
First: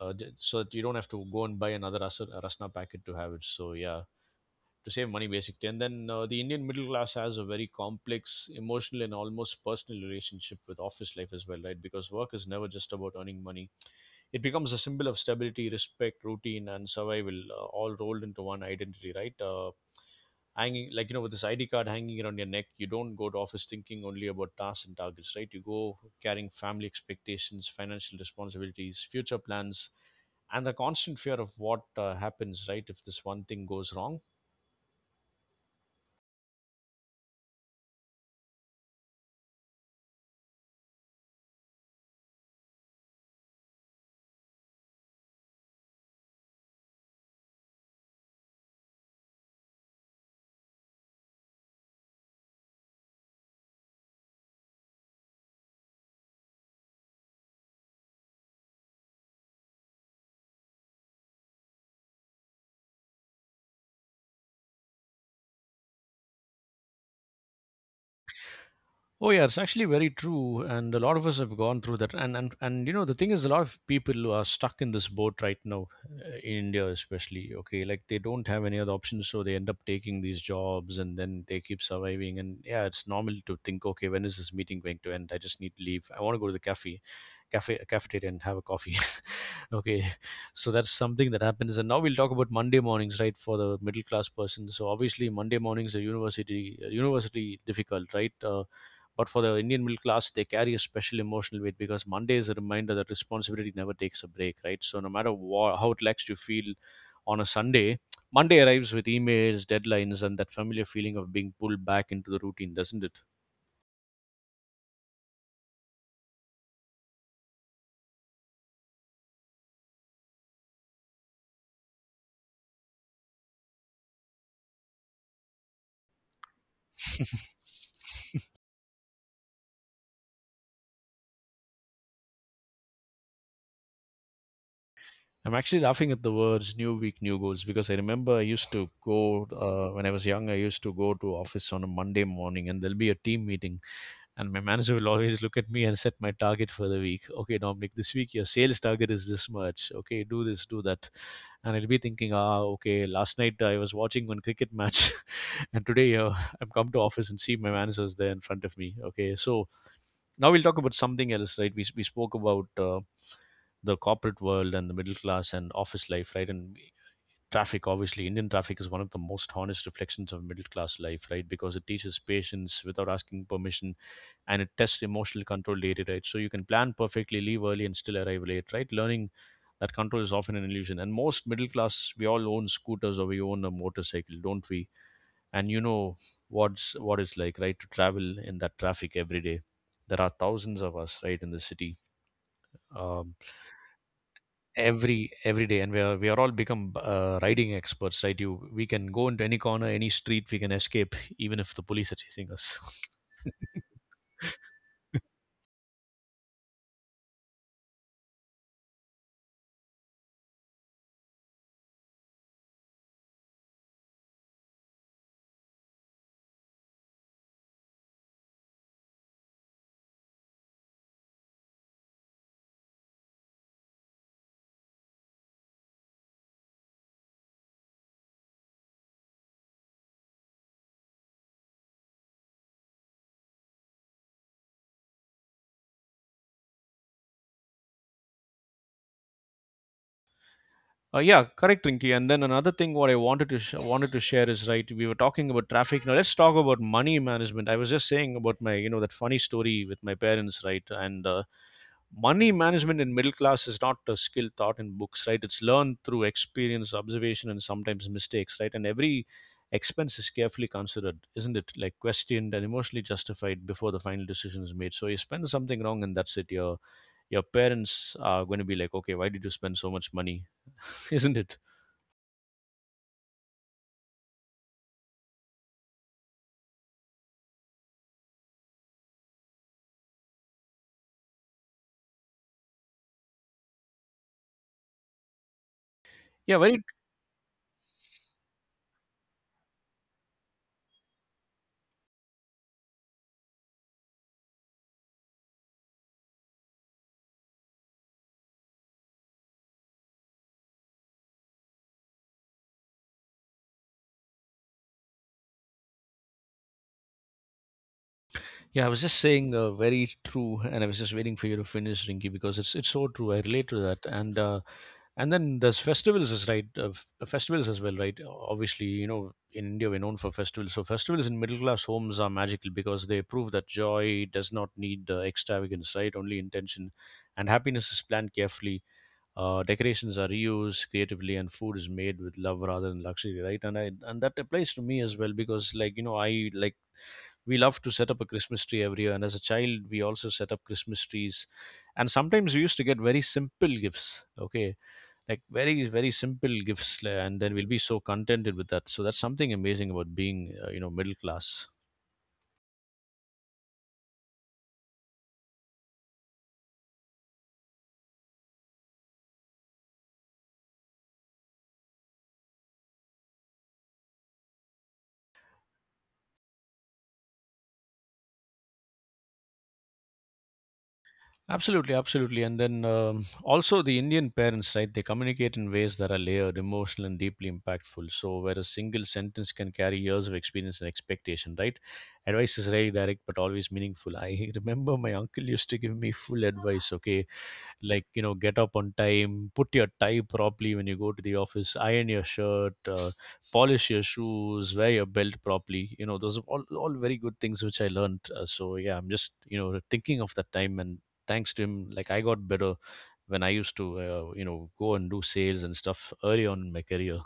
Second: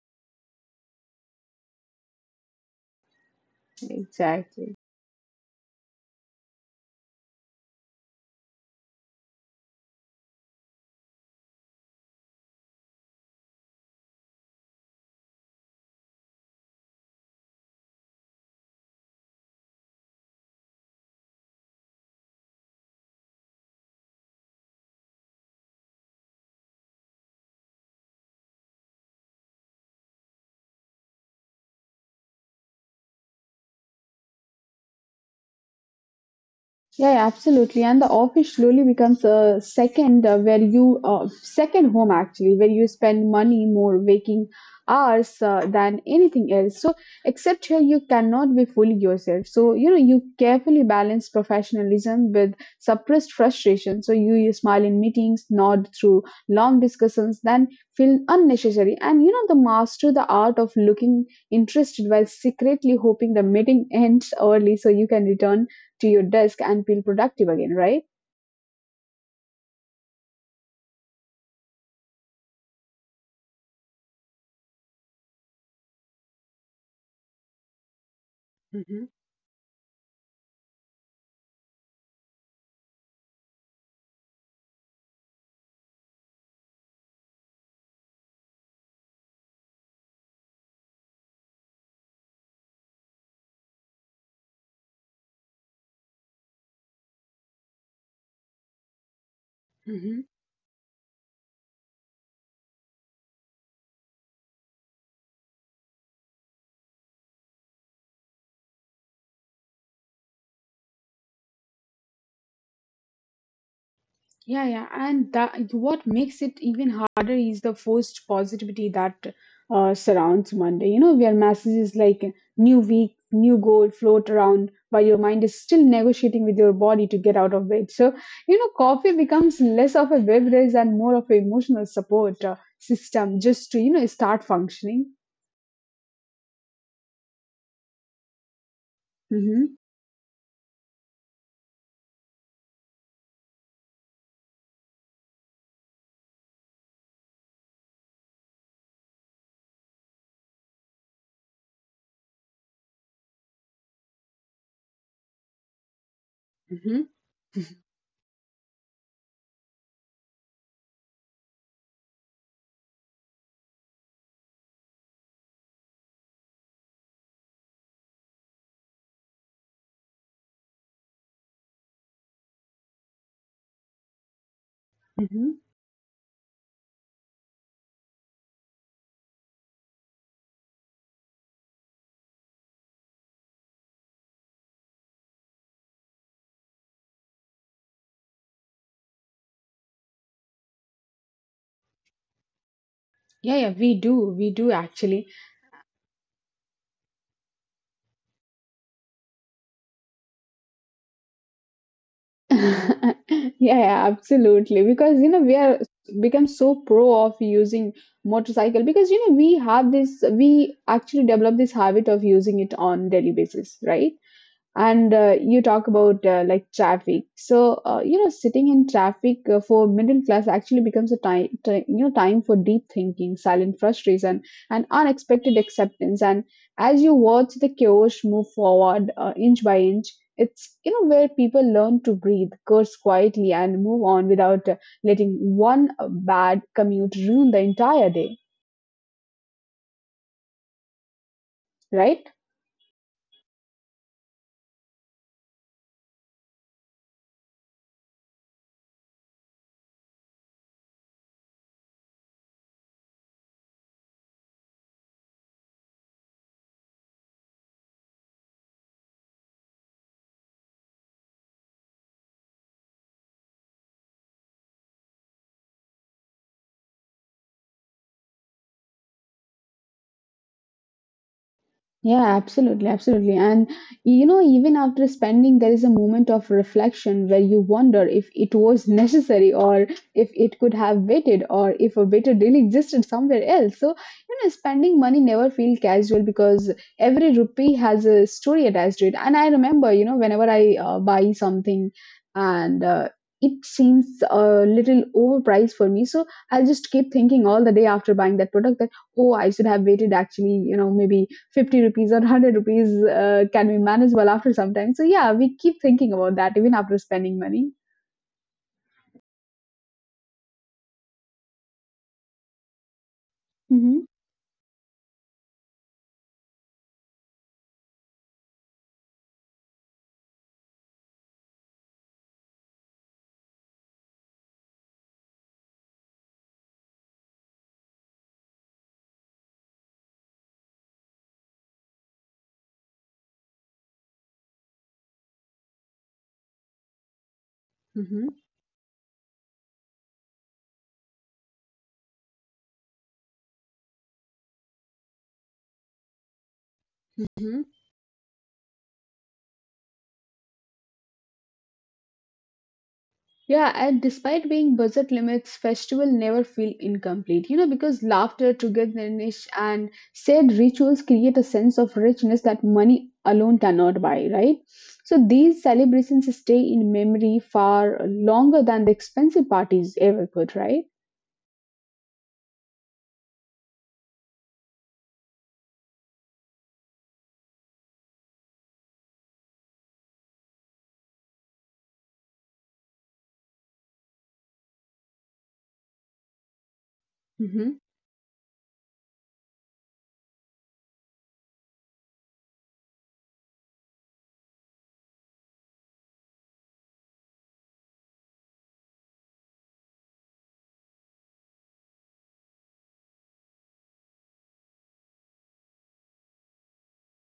A: so that you don't have to go and buy another rasna packet to have it. So yeah,
B: Exactly.
A: to save money basically. And then the Indian middle class has a very complex emotional and almost personal relationship with office life as well, right? Because work is never just about earning money. It becomes a symbol of stability, respect, routine, and survival, all rolled into one identity, right? Hanging like you know with this id card hanging around your neck, you don't go to office thinking only about tasks and targets, right? You go carrying family expectations, financial responsibilities, future plans, and the constant fear of what happens right if this one thing goes wrong.
B: Yeah, yeah, absolutely. And the office slowly becomes a second home, actually, where you spend money more waking hours than anything else. So except here, you cannot be fully yourself. So you know you carefully balance professionalism with suppressed frustration. So you smile in meetings, nod through long discussions, then feel unnecessary. And you know the master the art of looking interested while secretly hoping the meeting (laughs) ends early so you can return to your desk and feel productive again, right?
A: Oh yeah, it's actually very true, and a lot of us have gone through that. And you know the thing is, a lot of people who are stuck in this boat right now, in India especially. Okay, like they don't have any other
B: Hmm.
A: options, so they end up taking these jobs, and then they keep surviving. And yeah, it's normal to think, okay, when is this meeting going to end? I just need to leave. I want to go to the cafe, cafeteria and have a coffee. (laughs) Okay, so that's something that happens. And now we'll talk about Monday mornings, right, for the middle class person. So obviously Monday mornings are university, university difficult, right? But for the Indian middle
B: Hmm.
A: class, they carry a special emotional weight because Monday is a reminder that responsibility never takes a break, right? So no matter wha how relaxed you feel on a Sunday, Monday arrives with emails, deadlines, and that familiar feeling of being pulled back into the routine, doesn't it?
B: Yeah, yeah, and that what makes it even harder is the forced positivity that surrounds Monday. You know, where messages like "new week, new goal" float around, while your mind is still negotiating with your body to get out
A: (laughs)
B: of bed. So, you know, coffee becomes less of a beverage and more of an emotional support system, just to you know start functioning.
A: I'm actually laughing at the words "new week, new goals" because I remember I used to go
B: Hmm.
A: when I was young. I used to go to office on a Monday morning, and there'll be a team meeting. And my manager will always look at me and set my target for the week. Okay, Dominic, this week your sales target is this much. Okay, do this, do that. And I'll be thinking, ah, okay, last night I was watching one cricket match, (laughs) and today I'm come
B: Hmm.
A: to office and see my manager's there in front of me. Okay, so now we'll talk about something else, right? We spoke about the corporate world and the middle class and office life, right? And traffic, obviously, Indian traffic is one of the most honest reflections of middle class life, right? Because it teaches patience without asking permission and it tests emotional
B: Hmm.
A: control daily, right? So you can plan perfectly, leave early, and still arrive late, right? Learning that control is often an illusion. And most middle class, we all own scooters or we own a motorcycle, don't we? And you know what it's like, right? To travel in that traffic every day. There are thousands of us, right, in the city. Um,
B: Yeah, yeah, we do. We do actually.
A: every day, and we are all become riding experts, right? You we can go into any corner, any street, we can escape even if the police are
B: (laughs)
A: chasing us.
B: Yeah,
A: (laughs)
B: yeah, absolutely. Because you know we are become so pro of using motorcycle, because you know we have this, we actually develop this habit of using it on daily basis, right? And you talk about like traffic. So you know sitting in traffic for middle class actually becomes a time ti- you know time for deep thinking, silent frustration, and unexpected acceptance. And as you watch the chaos move forward inch by inch, it's, you know, where people learn to breathe, curse quietly, and move on without letting one bad commute ruin the entire day,
A: Yeah, correct, Rinky. And
B: right?
A: then another thing, what I wanted to share is right. We were talking about traffic. Now let's talk about money management. I was just saying about my, you know, that funny story with my parents, right? And money management in middle class is not a skill taught in books, right? It's learned through experience, observation, and sometimes mistakes, right? And every expense is carefully considered, isn't it? Like questioned and emotionally justified before the final decision is made. So you spend something wrong and that's it, your parents are going to be like, okay, why did you spend so much money? (laughs) Isn't it?
B: Yeah, absolutely, absolutely. And you know, even after spending, there is a moment of reflection where you wonder if it was (laughs) necessary, or if it could have waited, or if a better deal existed somewhere else. So, you know, spending money never feel casual
A: Yeah,
B: because
A: very.
B: every rupee has a story attached to it. And I remember, you know, whenever I buy something and it seems a little overpriced for me, so I'll just keep thinking all the day after buying that product that, oh, I should have waited actually, you know, maybe 50 rupees or 100 rupees can be manageable after some time. So yeah, we keep thinking about that even after spending money.
A: Yeah, I was just saying, very true, and I was just waiting for you to finish, Rinky, because it's so true, I relate to that.
B: Hmm.
A: And and then there's festivals is right, festivals as well, right? Obviously, you know, in India we're known for festivals. So festivals in middle class homes are magical because they prove that joy does not need extravagance, right? Only intention, and happiness is planned carefully. Decorations are reused creatively, and food is made with love rather than luxury, right? And that applies to me as well because, like you know, I like we love to set up a
B: Mm-hmm.
A: Christmas tree every year, and as a child we also set up Christmas trees, and sometimes we used to get very simple gifts, okay, like very simple and then we'll
B: Mm-hmm.
A: be so contented with that. So that's something amazing about being, you know, middle class.
B: Yeah, and despite being budget limits, festival never feel incomplete. You know, because laughter, togetherness, and said rituals create a sense of richness that money alone cannot buy, right? So these celebrations stay in memory far longer than the expensive parties ever could, right?
A: Absolutely, absolutely. And then, also the Indian parents, right, they communicate in ways that are layered, emotional, and deeply impactful, so where a single sentence can carry years of experience and expectation, right? Advice is rarely direct but always meaningful. I (laughs) remember my uncle used to give me full advice, okay, like you know, get up on time, put your tie properly when you go to the office, iron your shirt, polish your shoes, wear your belt properly. You know, those are all very good things which I learned. So yeah, I'm just, you know, thinking of that time, and thanks to him, like, I got better when I used to, you know, go and do sales and stuff early on in my career.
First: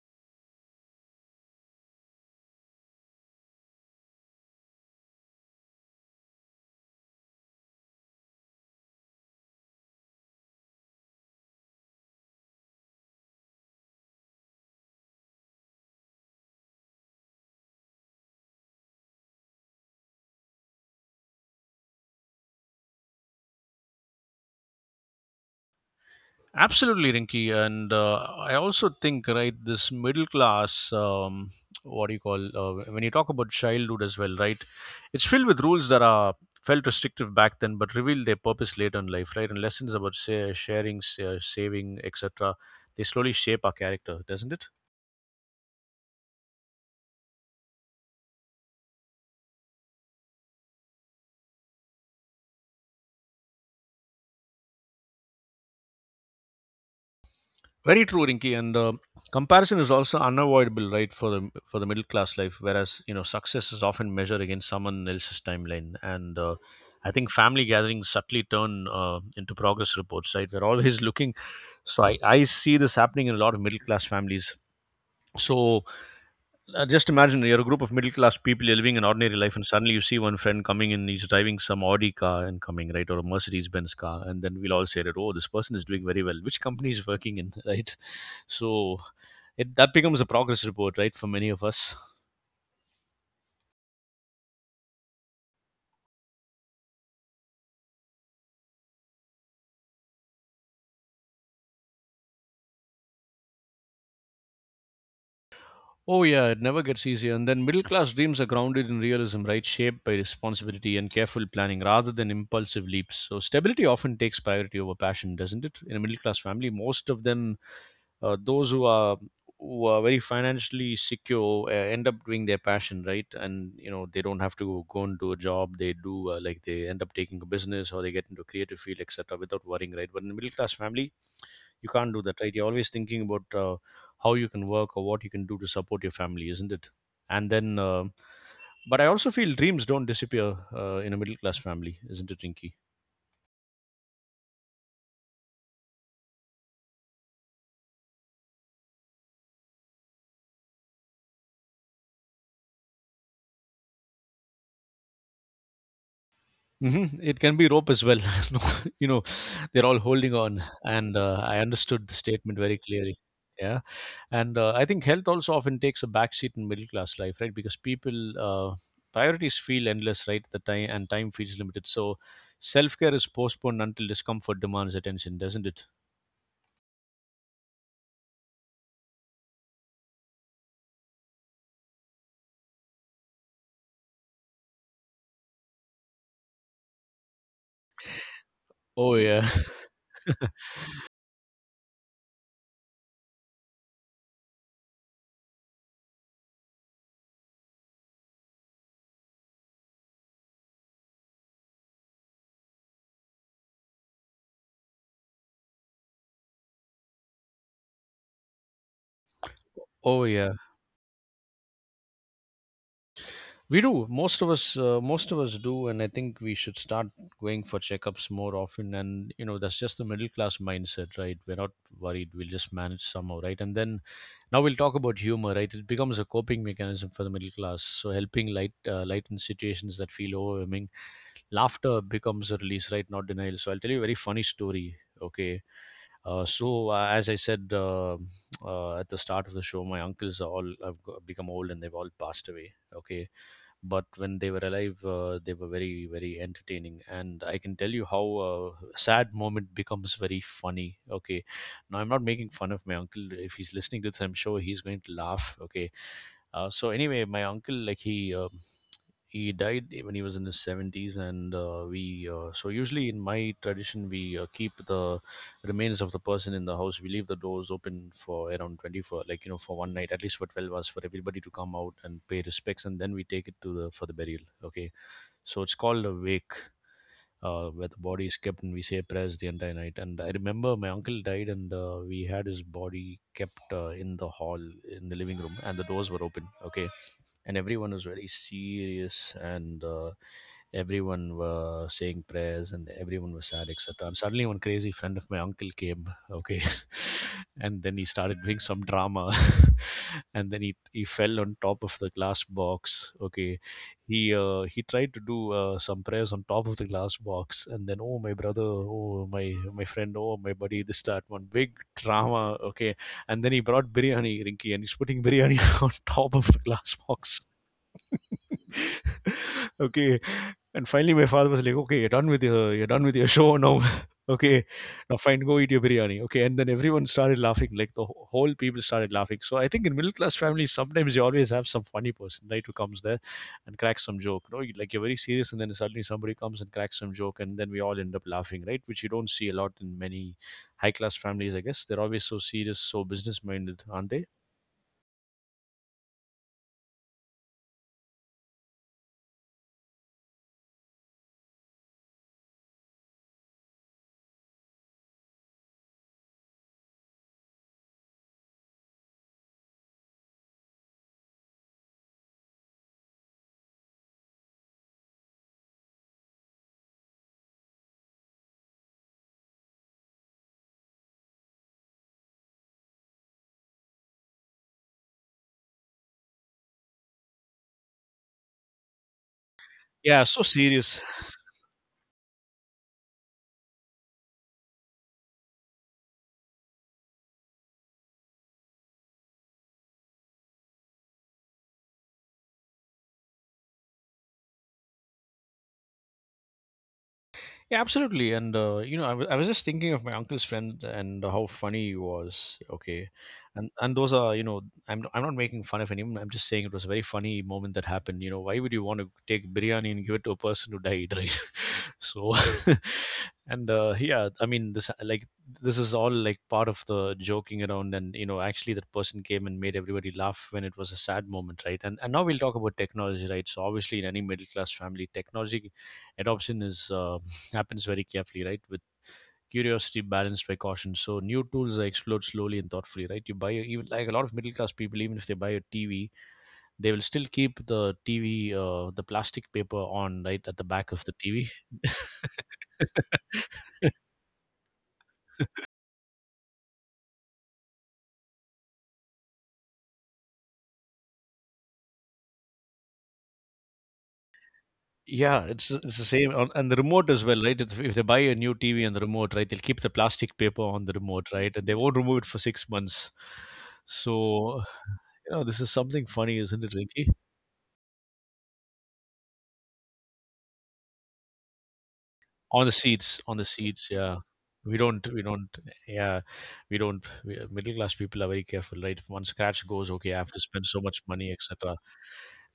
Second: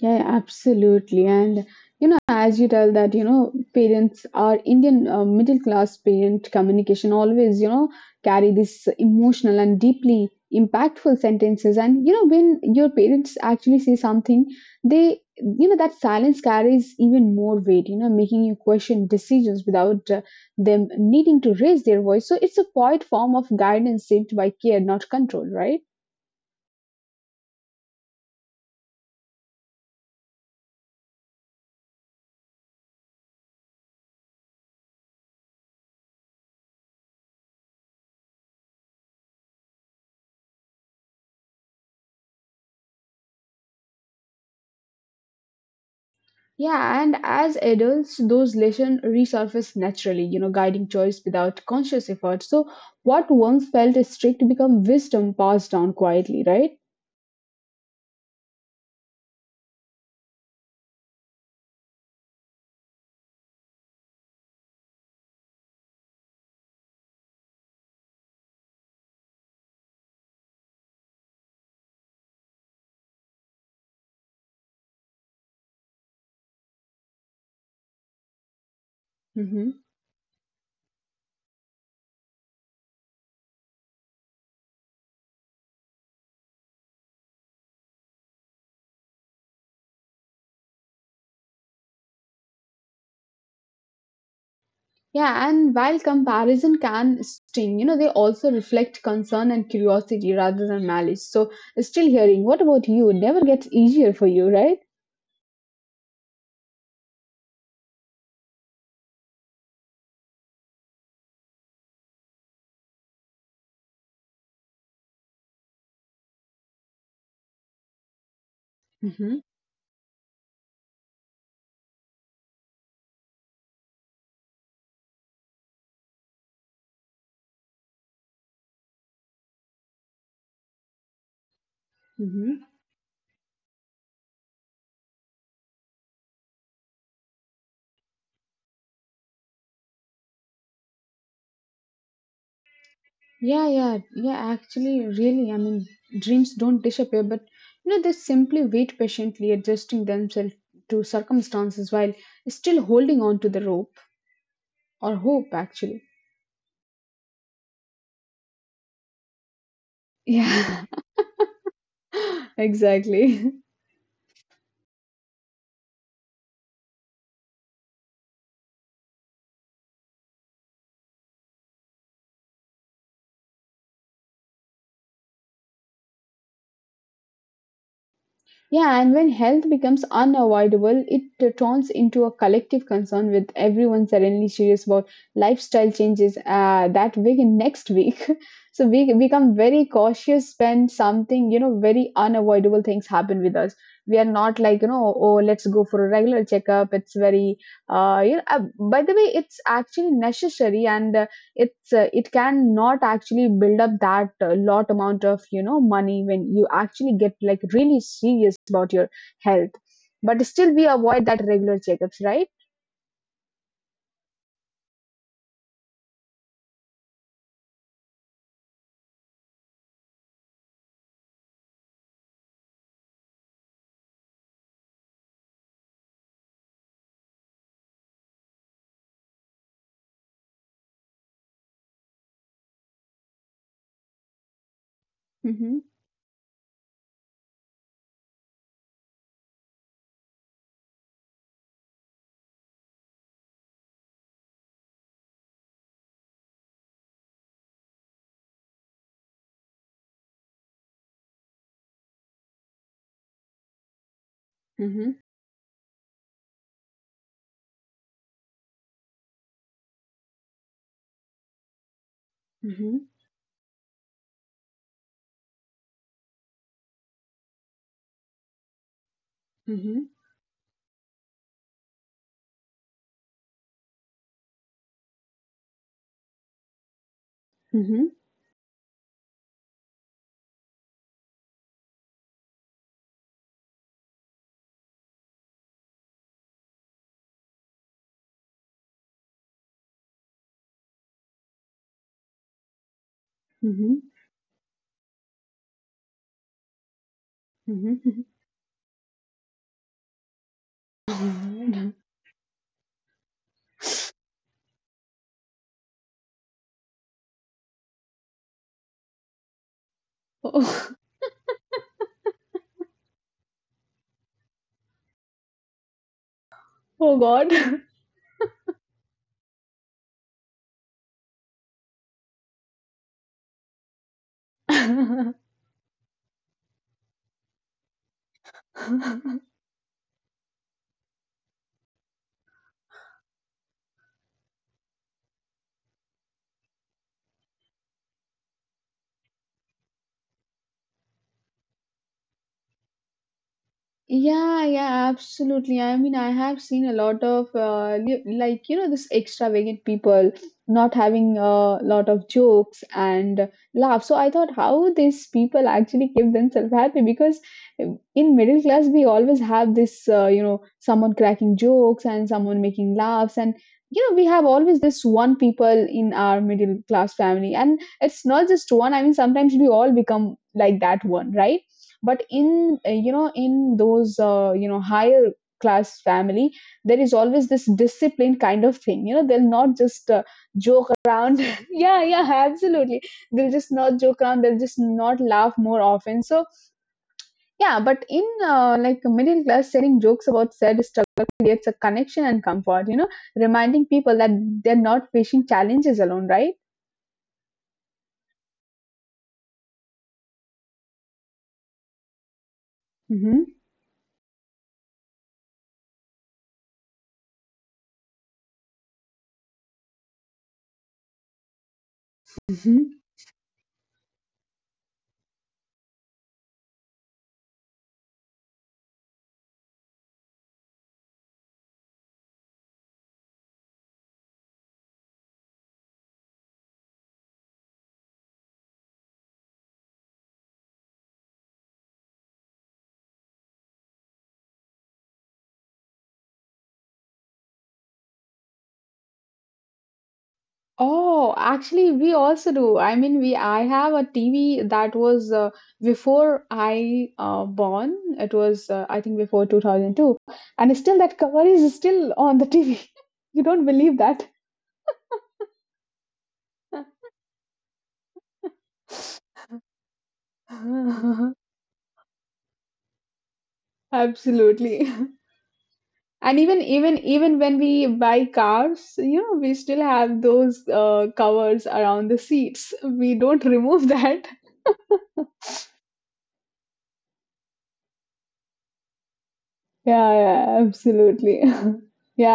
B: Yeah, yeah, absolutely. And you know, as you tell that, you know, parents are Indian middle class parent communication always, you know, carry this emotional and deeply impactful sentences. And you know, when your parents actually say something, they, you know, that silence carries even more weight. You know, making you question decisions without them needing to raise their voice. So it's a quiet form of guidance shaped by care, not control, right?
A: Absolutely, Rinky, and I also think right this middle class. What do you call, when you talk about childhood as well, right? It's filled with rules that are felt restrictive back then, but reveal their purpose later in life, right? And lessons about say, sharing, saving, etc. They slowly shape our character, doesn't it?
B: Yeah, and as adults, those lessons resurface naturally, you know, guiding choice without conscious effort. So, what once felt strict become wisdom passed down quietly, right?
A: Very true, Rinki, and the comparison is also unavoidable, right, for the middle class life. Whereas you know, success is often measured against someone else's timeline, and I think family gatherings subtly turn into progress reports, right? We're always (laughs) looking. So I see this happening in a lot of middle class families. So, just imagine you're a group of middle class people, you're living an ordinary life, and
B: Hmm.
A: suddenly you see one friend coming in, he's driving some Audi car and coming, right, or a Mercedes Benz car. And then we'll all say that, oh, this person is doing very well. Which company is working in, (laughs) right? So it, that becomes a progress report, right, for many of us.
B: Yeah, and while comparison can sting, you know, they also reflect concern and curiosity rather than malice. So, still hearing, what about you? It never gets easier for you, right?
A: Oh, yeah, it never gets easier. And then middle class dreams are grounded in realism, right? Shaped by responsibility and careful planning rather than impulsive leaps. So, stability often takes priority over passion, doesn't it? In a middle class family, most of them, those
B: Mm-hmm.
A: who are very financially secure end up doing their passion, right? And you know, they don't have to go and do a job. They do, like they end up taking a business or they get into a creative field, etc. without worrying, right? But in a middle class family, you can't do that, right?
B: Mm-hmm.
A: You're always thinking about how you can work or what you can do to support your family, isn't it? And then but I also feel dreams don't disappear, in a middle class family, isn't it, Rinky?
B: Yeah. Actually, really, I mean, dreams don't disappear, but you know, they simply wait patiently, adjusting themselves to circumstances while still holding on to the rope or hope, actually.
A: Hmm, it can be rope as well. (laughs) No, you know, they're all holding on.
B: Yeah. (laughs)
A: And I understood the
B: (laughs)
A: statement very clearly.
B: exactly.
A: Yeah, and I think health also often takes a backseat in middle class life, right? Because people, uh, priorities feel endless, right? The time and time feels limited. So self-care is postponed until discomfort demands attention, doesn't it?
B: Yeah, and when health becomes unavoidable, it turns into a collective concern with everyone suddenly serious about lifestyle changes that week and next week. (laughs) So
A: Oh
B: we
A: yeah.
B: become very
A: (laughs)
B: cautious when something, you know, very unavoidable things happen with us. We are not like, you know, oh, let's go for a regular checkup. It's very, uh, you know, uh, by the way, it's actually necessary and it can not actually build up that lot amount of you know money when you actually get like really serious about your health,
A: Oh yeah.
B: but still we avoid that regular checkups, right?
A: We do. Most of us, most of us do, and I think we should start going for checkups more often. And you know, that's just the middle class mindset, right? We're not worried. We'll just manage somehow, right? And then now we'll talk about humor, right? It becomes a coping mechanism for the middle class, so helping lighten situations that feel overwhelming. Laughter becomes a release, right? Not denial. So I'll tell you a very funny story. Okay.
B: Mm-hmm.
A: As I said, at the start of the show, my uncles are all have go- become old and they've all passed away. Okay, but when they were alive, they were very, very entertaining, and I can tell you how sad moment becomes very funny. Okay, now I'm not making fun of my uncle. If he's listening to this, I'm sure he's going
B: Mm-hmm.
A: to laugh. Okay, so anyway, my uncle, like he he died when he was in his 70s, and we so
B: Mm-hmm.
A: usually in my tradition, we keep the remains of the person in the house. We leave the doors open for around 24, like you know, for one night,
B: Mm-hmm.
A: at least for 12 hours, for everybody to come out and pay respects, and then we take it to the for the burial, okay? So it's called a wake, where the
B: Mm-hmm.
A: body is kept and we say prayers the entire night. And I remember my uncle died, and we had his body kept in the hall, in the living room, and the doors were open, okay? And everyone was very serious, and everyone were saying prayers and everyone was sad,
B: Mm-hmm.
A: etc. And suddenly one crazy friend of my uncle came, okay? (laughs) And then he
B: Mm-hmm.
A: started doing some drama (laughs) and then he fell on top
B: Mm-hmm.
A: of the glass box, okay? He he tried to do some prayers on top of the glass box. And then, "Oh, my brother, oh, my friend, oh,
B: (laughs)
A: my buddy,"
B: Oh,
A: this that, one big drama, okay? And then he brought biryani, Rinky, and he's putting biryani (laughs) on top of the glass
B: oh
A: box. (laughs) Okay. And finally, my father was like, "Okay, you're done with your show now. (laughs) Okay, now
B: God.
A: fine, go eat your biryani." Okay, and then everyone started laughing. Like the whole people started laughing.
B: (laughs)
A: So I think in middle class families, sometimes you always have some funny person, right, who comes there and cracks some joke. No, like you're very serious, and then suddenly somebody comes and cracks some joke, and then we all end up laughing, right? Which you don't see a lot in many high class families, I guess. They're always so serious, so business minded, aren't they?
B: Yeah, yeah, absolutely. I mean, I have seen a lot of like you know this extravagant people not having a lot of jokes and laugh. So I thought how these people actually keep themselves happy because in middle class we always have this you know someone cracking jokes and someone making laughs and you know we have always this one people in our middle class family, and it's not just one. I mean, sometimes we all become like that one, right? But in you know in those you know higher class family there is always this discipline kind of thing, you know they'll not just
A: Yeah, so
B: joke
A: serious.
B: around.
A: (laughs)
B: (laughs) Yeah, yeah, absolutely. They'll just not joke around, they'll just not laugh more often. So yeah, but in like a middle class, sharing jokes about said struggle creates a connection and comfort, you know, reminding people that they're not facing challenges alone, right?
A: Yeah, absolutely. And you know, I was just thinking of my uncle's friend and how funny he was. Okay,
B: Mm-hmm.
A: and those are you know, I'm not making fun of anyone. I'm just saying it was a very funny moment that happened. You know, why would you want to take biryani and give it to a person who died, right? (laughs) So, (laughs)
B: Mm-hmm.
A: and yeah, I mean, this is all like part of the joking around, and you know, actually that person came and made everybody laugh when it was a sad moment, right? And now we'll talk about technology, right? So obviously, in any middle class family, technology adoption is happens very carefully, right? With curiosity balanced by caution. So new tools are explored slowly and thoughtfully, right? You even like a lot of middle class people, even if they buy a TV, they will still keep the TV, the plastic paper on, right, at the back of the
B: Oh,
A: TV.
B: actually, we also do. I mean, we I
A: (laughs)
B: have a TV that was before I born. It was I think before 2002, and still that cover is still on the TV. (laughs) You don't believe that?
A: Yeah, it's the same, and the remote as well, right? If they buy a new TV and the remote, right, they'll keep the plastic paper on the remote, right,
B: (laughs)
A: and they won't remove it for 6 months. So,
B: Absolutely.
A: you
B: (laughs)
A: know, this is something funny, isn't
B: And
A: it,
B: even
A: Rinky?
B: even even when we buy cars, you know, we still have those covers around the
A: On the
B: seats.
A: seats, on
B: We
A: the
B: don't
A: seats,
B: remove
A: yeah.
B: that. (laughs)
A: We don't. Yeah, we don't we, middle class people are very careful, right? If one scratch goes, okay, I have
B: Yeah,
A: to spend so
B: yeah,
A: much money,
B: absolutely. (laughs)
A: etc.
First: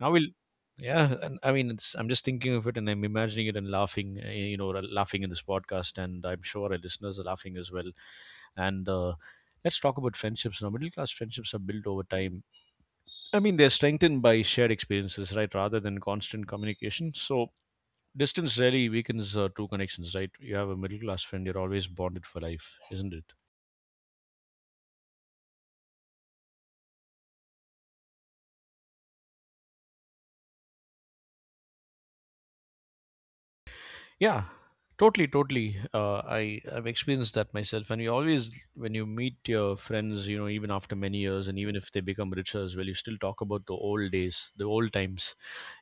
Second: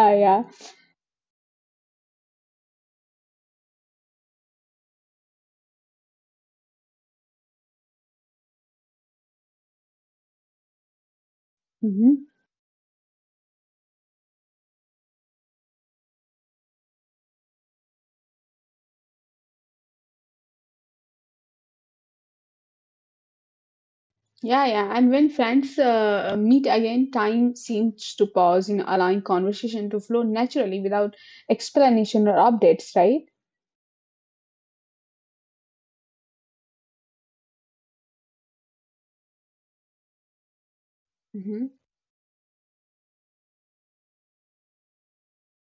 A: Now we'll,
B: yeah.
A: yeah, and I mean, it's, I'm just thinking of it and I'm imagining it and laughing, eh, you know, laughing in this podcast, and I'm sure our listeners are laughing as well. And let's talk about friendships now. Middle class friendships are built over
B: Mhm.
A: time. I mean, they're strengthened by shared experiences, right, rather than constant communication. So distance rarely weakens true connections, right? You have a middle class friend, you're always bonded for life, isn't it?
B: Yeah, yeah. And when friends meet again, time seems to pause in allowing conversation to flow naturally without explanation or updates, right?
A: Yeah, totally, totally. I've experienced that myself, and you always, when you meet your friends, you know, even after many years, and
B: Mm-hmm.
A: even if they become richer as well, you still talk about the old days, the old times.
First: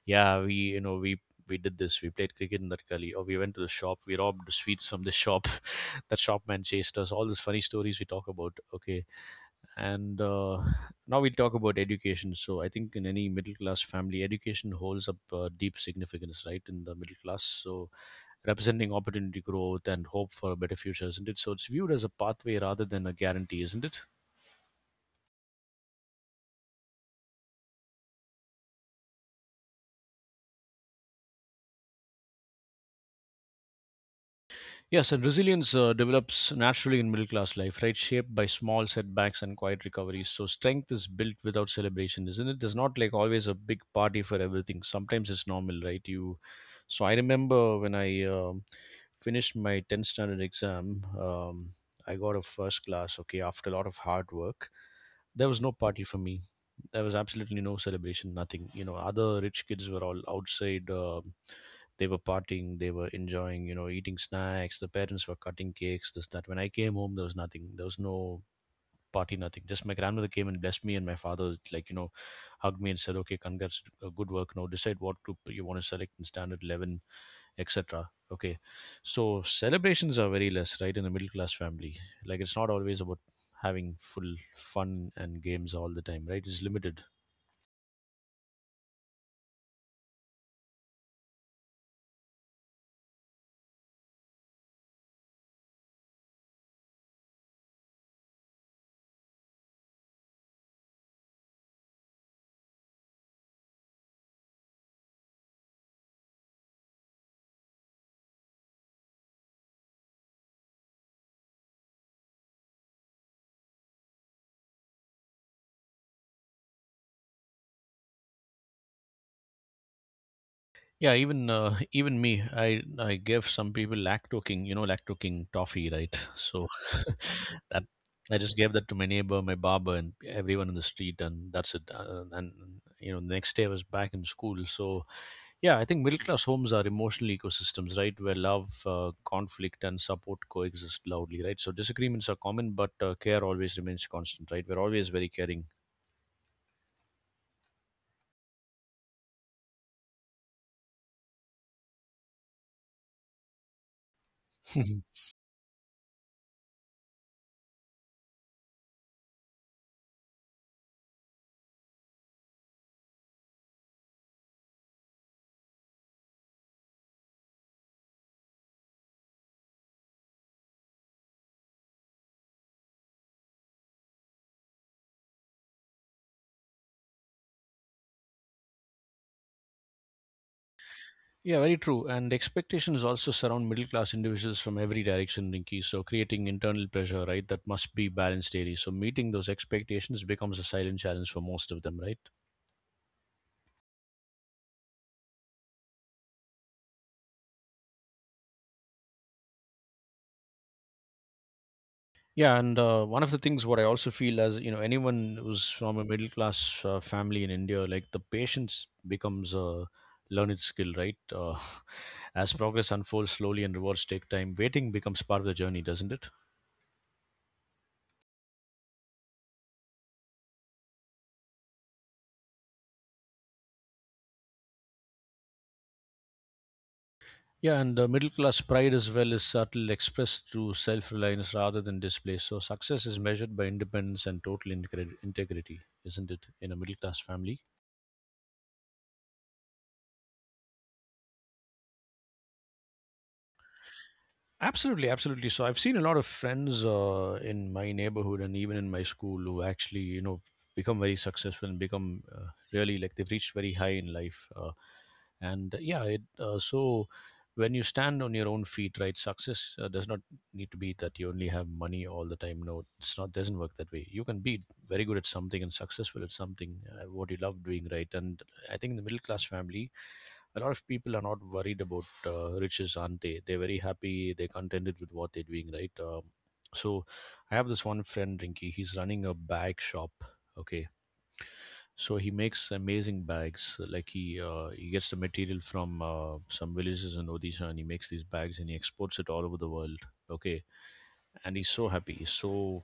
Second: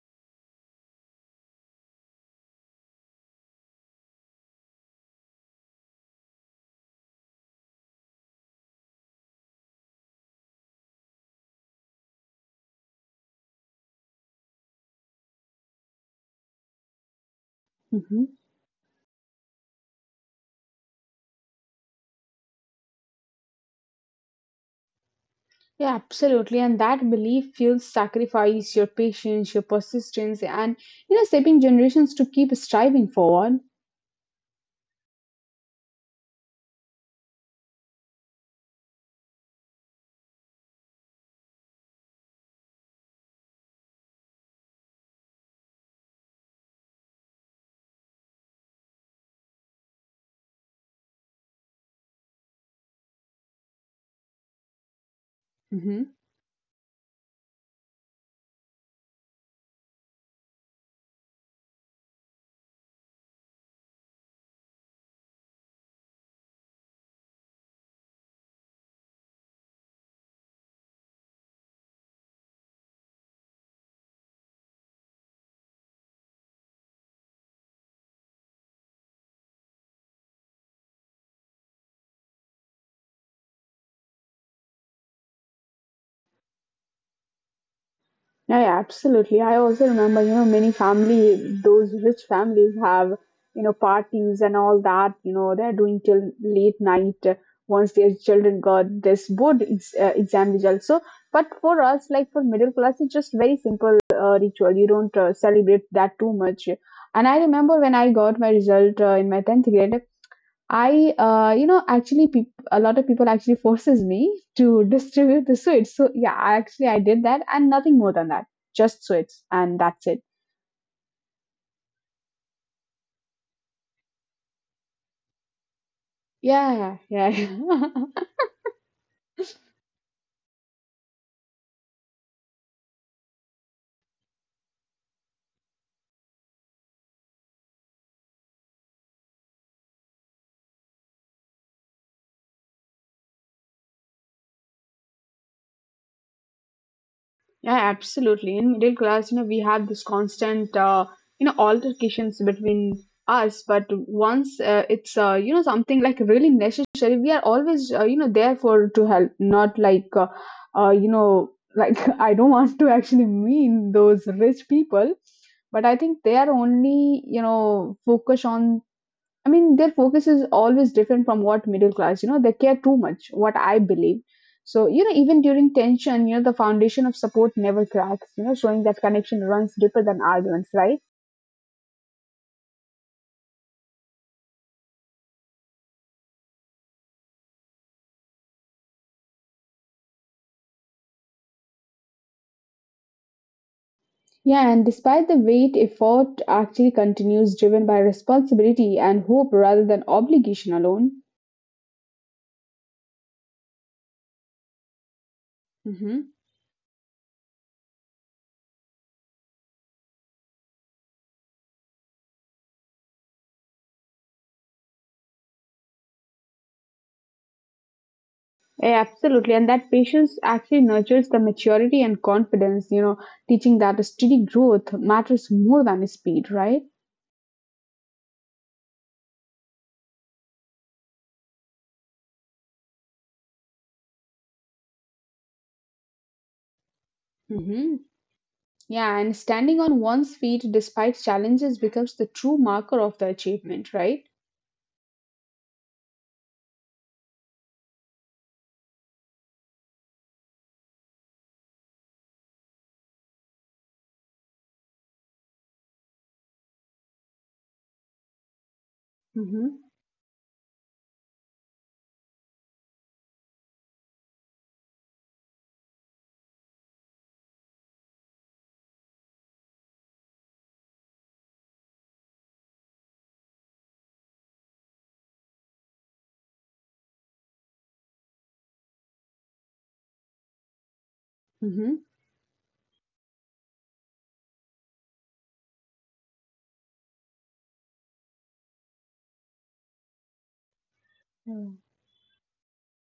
A: Yeah, we, you know, we did this. We played cricket in that gully, or we went to the shop. We robbed sweets from the shop. (laughs) That shopman chased us. All these funny stories we talk about. Okay, and now we talk about education. So I think in any middle class family, education holds up deep significance, right? In the middle class, so
B: Mm-hmm.
A: representing opportunity, growth, and hope for a better future, isn't it? So it's viewed as a pathway rather than a guarantee, isn't it?
B: Yeah, absolutely. And that belief fuels sacrifice, your patience, your persistence, and you know, shaping generations to keep striving forward.
A: Yes, and resilience develops naturally in middle class life, right? Shaped by small setbacks and quiet recoveries. So strength is built without celebration, isn't it? There's not like always a big party for everything. Sometimes it's normal, right? You. So I remember when I finished my 10th standard exam, I got a first class. Okay, after a lot of hard work, there was no party for me. There was absolutely no celebration, nothing. You know, other rich kids were all outside. They were partying, they were enjoying, you know, eating snacks. The parents were cutting cakes, this that. When I came home, there was nothing. There was no party, nothing. Just my grandmother came and blessed me, and my father was like, you know, hugged me and said, "Okay, congrats, good work. Now decide what group you want to select in standard 11," etc. Okay, so celebrations are very less, right, in a middle class family. Like it's not always about having full fun and games all the time, right? It's limited.
B: Yeah, yeah, absolutely. I also remember, you know, many family, those rich families have, you know, parties and all that, you know, they're doing till late night once their children got this exam results. So, but for us, like for middle class, it's just very simple ritual. You don't celebrate that too much. And I remember when I got my result in my 10th grade, I, actually, peop a lot of people actually forces me to distribute the sweets. So yeah, I actually I did that and nothing more than that. Just sweets and that's it.
A: Yeah, even (laughs) even me, I give some people lacto king, you know, lacto king toffee, right? (laughs) So
B: Yeah, yeah,
A: (laughs)
B: yeah.
A: that I just gave that to my neighbor, my barber, and everyone in the street, and that's it. And you know, the next day I was back in school. So yeah, I think middle class homes are emotional ecosystems, right, where love, conflict, and support coexist loudly, right? So disagreements are common, but care always remains constant, right? We're always very caring.
B: Yeah, absolutely. In middle class, you know, we have this constant, you know, altercations between us. But once
A: (laughs)
B: it's, you know, something like really necessary, we are always, you know, there for to help. Not like, you know, like (laughs) I don't want to actually mean those rich people, but I think they are only, you know, focus on I mean, their focus is always different from what middle class, you know, they care too much, what I believe. So, you know, even during tension, you know, the foundation of support never cracks, you know, showing that connection runs deeper than arguments, right?
A: Yeah, very true. And expectations also surround middle class individuals from every direction, Rinki. So creating internal pressure, right, that must be balanced daily. So meeting those expectations becomes a silent challenge for most of them, right?
B: Yeah, and despite the weight, effort actually continues driven by responsibility and hope rather than obligation alone.
A: Yeah, and one of the things what I also feel, as you know, anyone who's from a
B: Hmm.
A: middle class family in India, like the patience becomes a learned skill, right? (laughs) As progress unfolds slowly and rewards take time, waiting becomes part of the journey, doesn't it?
B: Yeah, absolutely. And that patience actually nurtures the maturity and confidence, you know, teaching that a steady growth matters more than speed, right?
A: Yeah, and middle class pride as well is subtle, expressed through self reliance rather than display. So success is measured by independence and total integrity, isn't it, in a middle class family?
B: Hmm. Yeah, and standing on one's feet despite challenges becomes the true marker of the achievement, right?
A: Absolutely, absolutely. So I've seen a lot of friends in my neighborhood and even in my school who actually, you know, become very successful and become really like they've reached very high in life. And yeah, so when you stand on your own feet, right,
B: Mm-hmm.
A: success does not need to be that you only have money all the time. No, it's not. Doesn't work that way. You can be very good at something and successful at something, what you love doing, right? And I think the middle class family, a lot of people are not worried about riches, aren't they? They're very happy. They're contented with what they're doing, right? So I have this one friend, Rinky. He's running a bag shop. Okay,
B: Mm-hmm.
A: so he makes amazing bags. Like he gets the material from some villages in Odisha, and he makes these bags and he exports it all over the world. Okay,
B: Mm.
A: and he's so happy. He's so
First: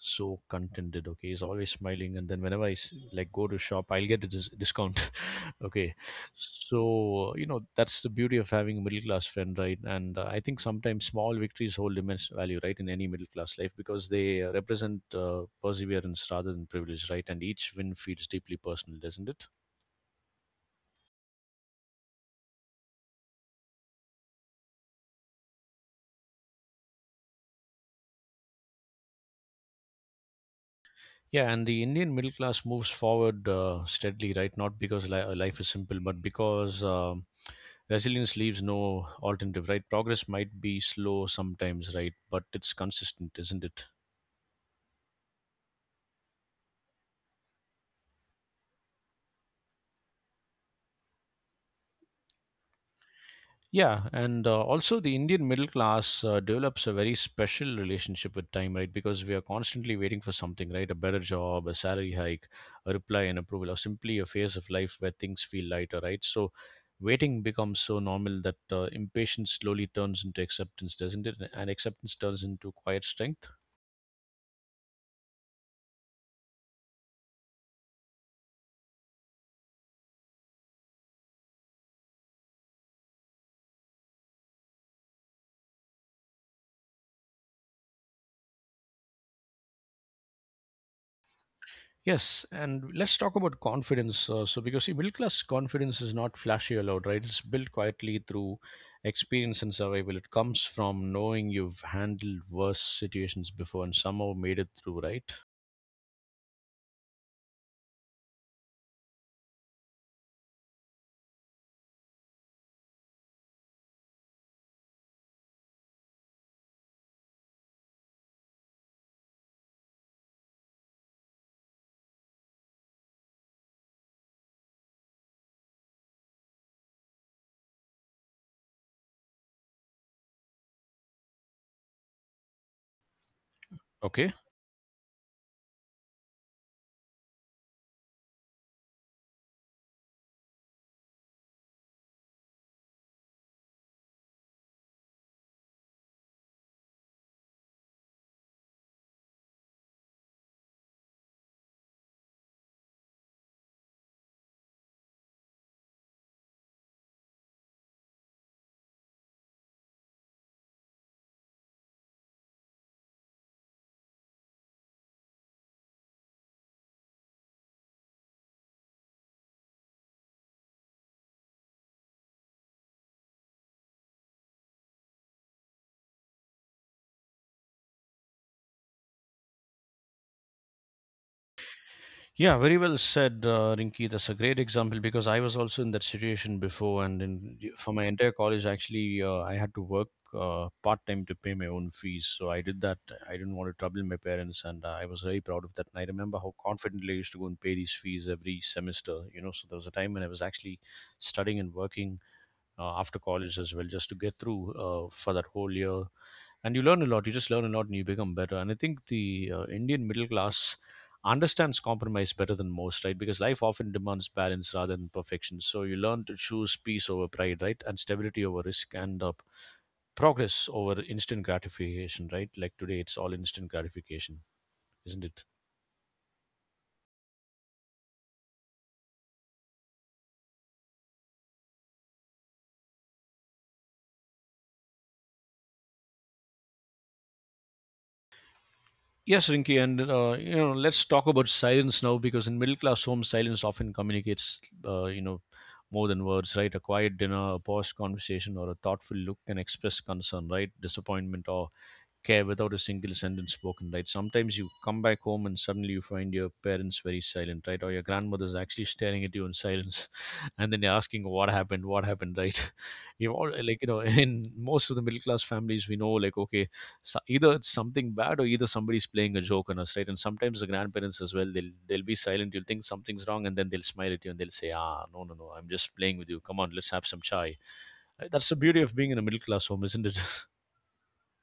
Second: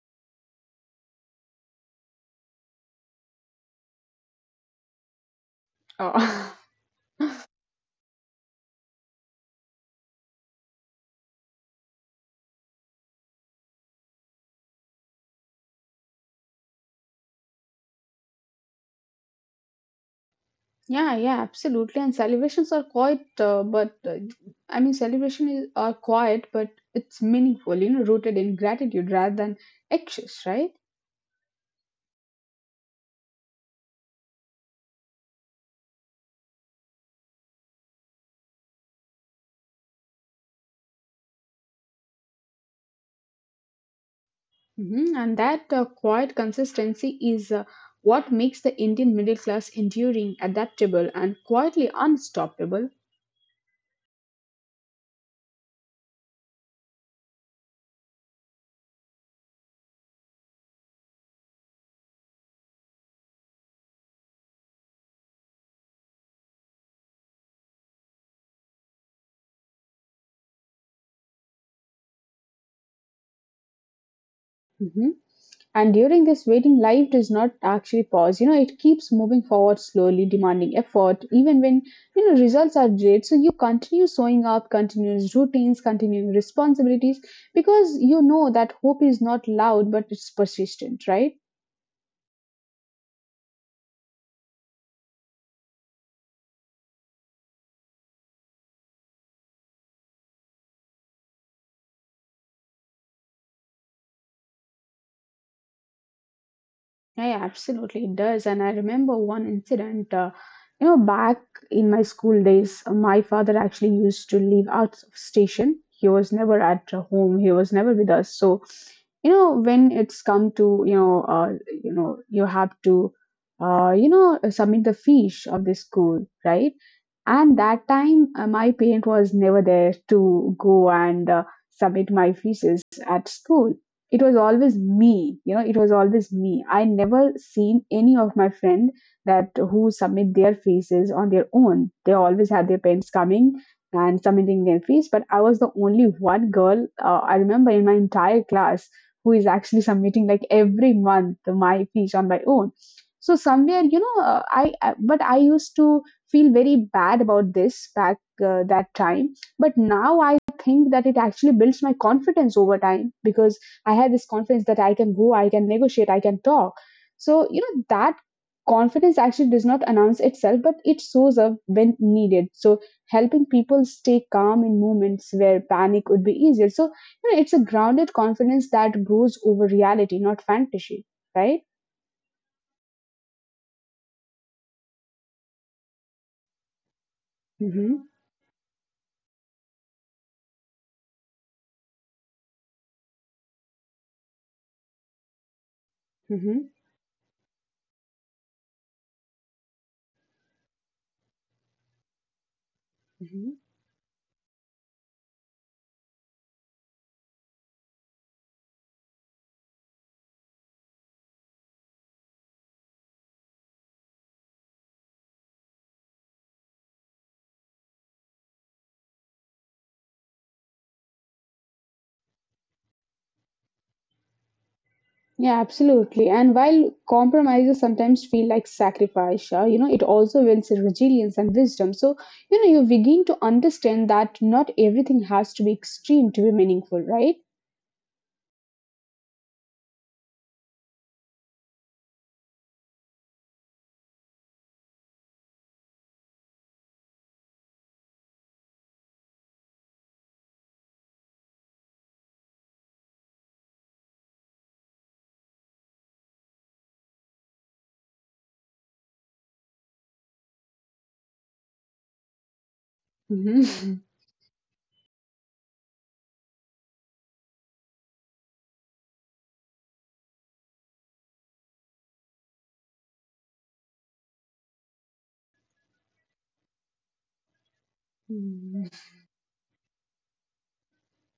A: contented. Okay, he's always smiling, and then whenever like go to shop, I'll get a discount. (laughs) Okay,
B: Oh. (laughs)
A: so you know, that's the beauty of having a middle class friend, right? And I think sometimes small victories hold immense value, right, in any middle class life, because they represent perseverance rather than privilege, right? And each win feels deeply personal, doesn't it?
B: Yeah, yeah, absolutely. And celebrations are quite, celebration is are quiet, but it's meaningful. You know, rooted in gratitude rather than excess, right?
A: Yeah, and the Indian middle class moves forward steadily, right? Not because life is simple, but because resilience leaves no alternative, right? Progress might be slow sometimes, right? But it's consistent, isn't it?
B: Hmm. And that quiet consistency is what makes the Indian middle class enduring, adaptable, and quietly unstoppable.
A: Yeah, and also the Indian middle class develops a very special relationship with time, right? Because we are constantly waiting for something, right? A better job, a salary hike, a reply and approval, or simply a phase of life where things feel lighter, right? So waiting becomes so normal that impatience slowly turns into acceptance, doesn't it? And acceptance turns into quiet strength.
B: Mm-hmm. And during this waiting, life does not actually pause. You know, it keeps moving forward slowly, demanding effort, even when, you know, results are delayed. So you continue sewing up, continuous routines, continuing responsibilities, because you know that hope is not loud, but it's persistent, right?
A: Yes, and let's talk about confidence. Because see, middle class confidence is not flashy or loud, right? It's built quietly through experience and survival. It comes from knowing you've handled worse situations before and somehow made it through, right?
B: Yeah, yeah, absolutely, it does. And I remember one incident, you know, back in my school days, my father actually used to live out of station. He was never at home, he was never with us. So you know when it's come to you know you know you have to you know submit the fish of the school, right? And that time my parent was never there to go and submit my thesis at school. It
A: Okay.
B: was always me, you know, it was always me. I never seen any of my friend that who submit their thesis on their own. They always had their parents coming and submitting their fees. But I was the only one girl, I remember in my entire class who is actually (laughs) submitting like every month my fees on my own. So somewhere, you know, but I used to feel very bad about this back that time. But now I think that it actually builds my confidence over time, because I had this confidence that I can go, I can negotiate, I can talk. So you know that confidence actually does not announce itself, but it shows up when needed. So helping people stay calm in moments where panic would be easier. So you know, it's a grounded confidence that grows over reality, not fantasy, right?
A: Yeah, very well said, Rinki. That's a great example, because I was also in that situation before, and for my
B: Mm-hmm,
A: entire college, actually, I had to work part time to pay my own fees. So I did that. I didn't want to trouble my parents, and I was very proud of that. And I remember how
B: mm-hmm,
A: confidently I used to go and pay these fees every semester. You know, so there was a time when I was actually studying and working after
B: mm-hmm.
A: college as well, just to get through for that whole year. And you learn a lot. You just learn a lot and you become better. And I think the Indian middle class understands compromise better than most, right? Because life often demands balance rather than perfection, so you learn to choose peace over pride, right, and stability over risk, and progress over instant gratification, right? Like today it's all instant gratification, isn't it?
B: Yeah, absolutely. And while compromises sometimes feel like sacrifice, you know, it also builds resilience and wisdom. So, you know, you begin to understand that not everything has to be extreme to be meaningful, right?
A: Yes, Rinky, and you know, let's talk about silence now, because in middle class homes, silence often communicates, you know, more than words, right? A quiet dinner, a paused conversation, or a thoughtful look can express concern, right? Disappointment or care without a single sentence spoken, right? Sometimes you come back home and suddenly you find your parents very silent, right? Or your grandmother's actually staring at you in silence, (laughs) and then you're asking, what happened, right? (laughs) You all like you know,
B: Mhm.
A: in most of the middle class families we know, like, okay, so either it's something bad or either somebody's playing a joke on us, right? And sometimes the grandparents as well, they'll be silent. You'll think something's wrong, and then they'll smile at you and they'll say, ah, no, no, no, I'm just playing with you. Come on, let's have some chai. Right? That's the beauty
B: Mm.
A: of being
B: (laughs)
A: in a middle class home, isn't it? (laughs)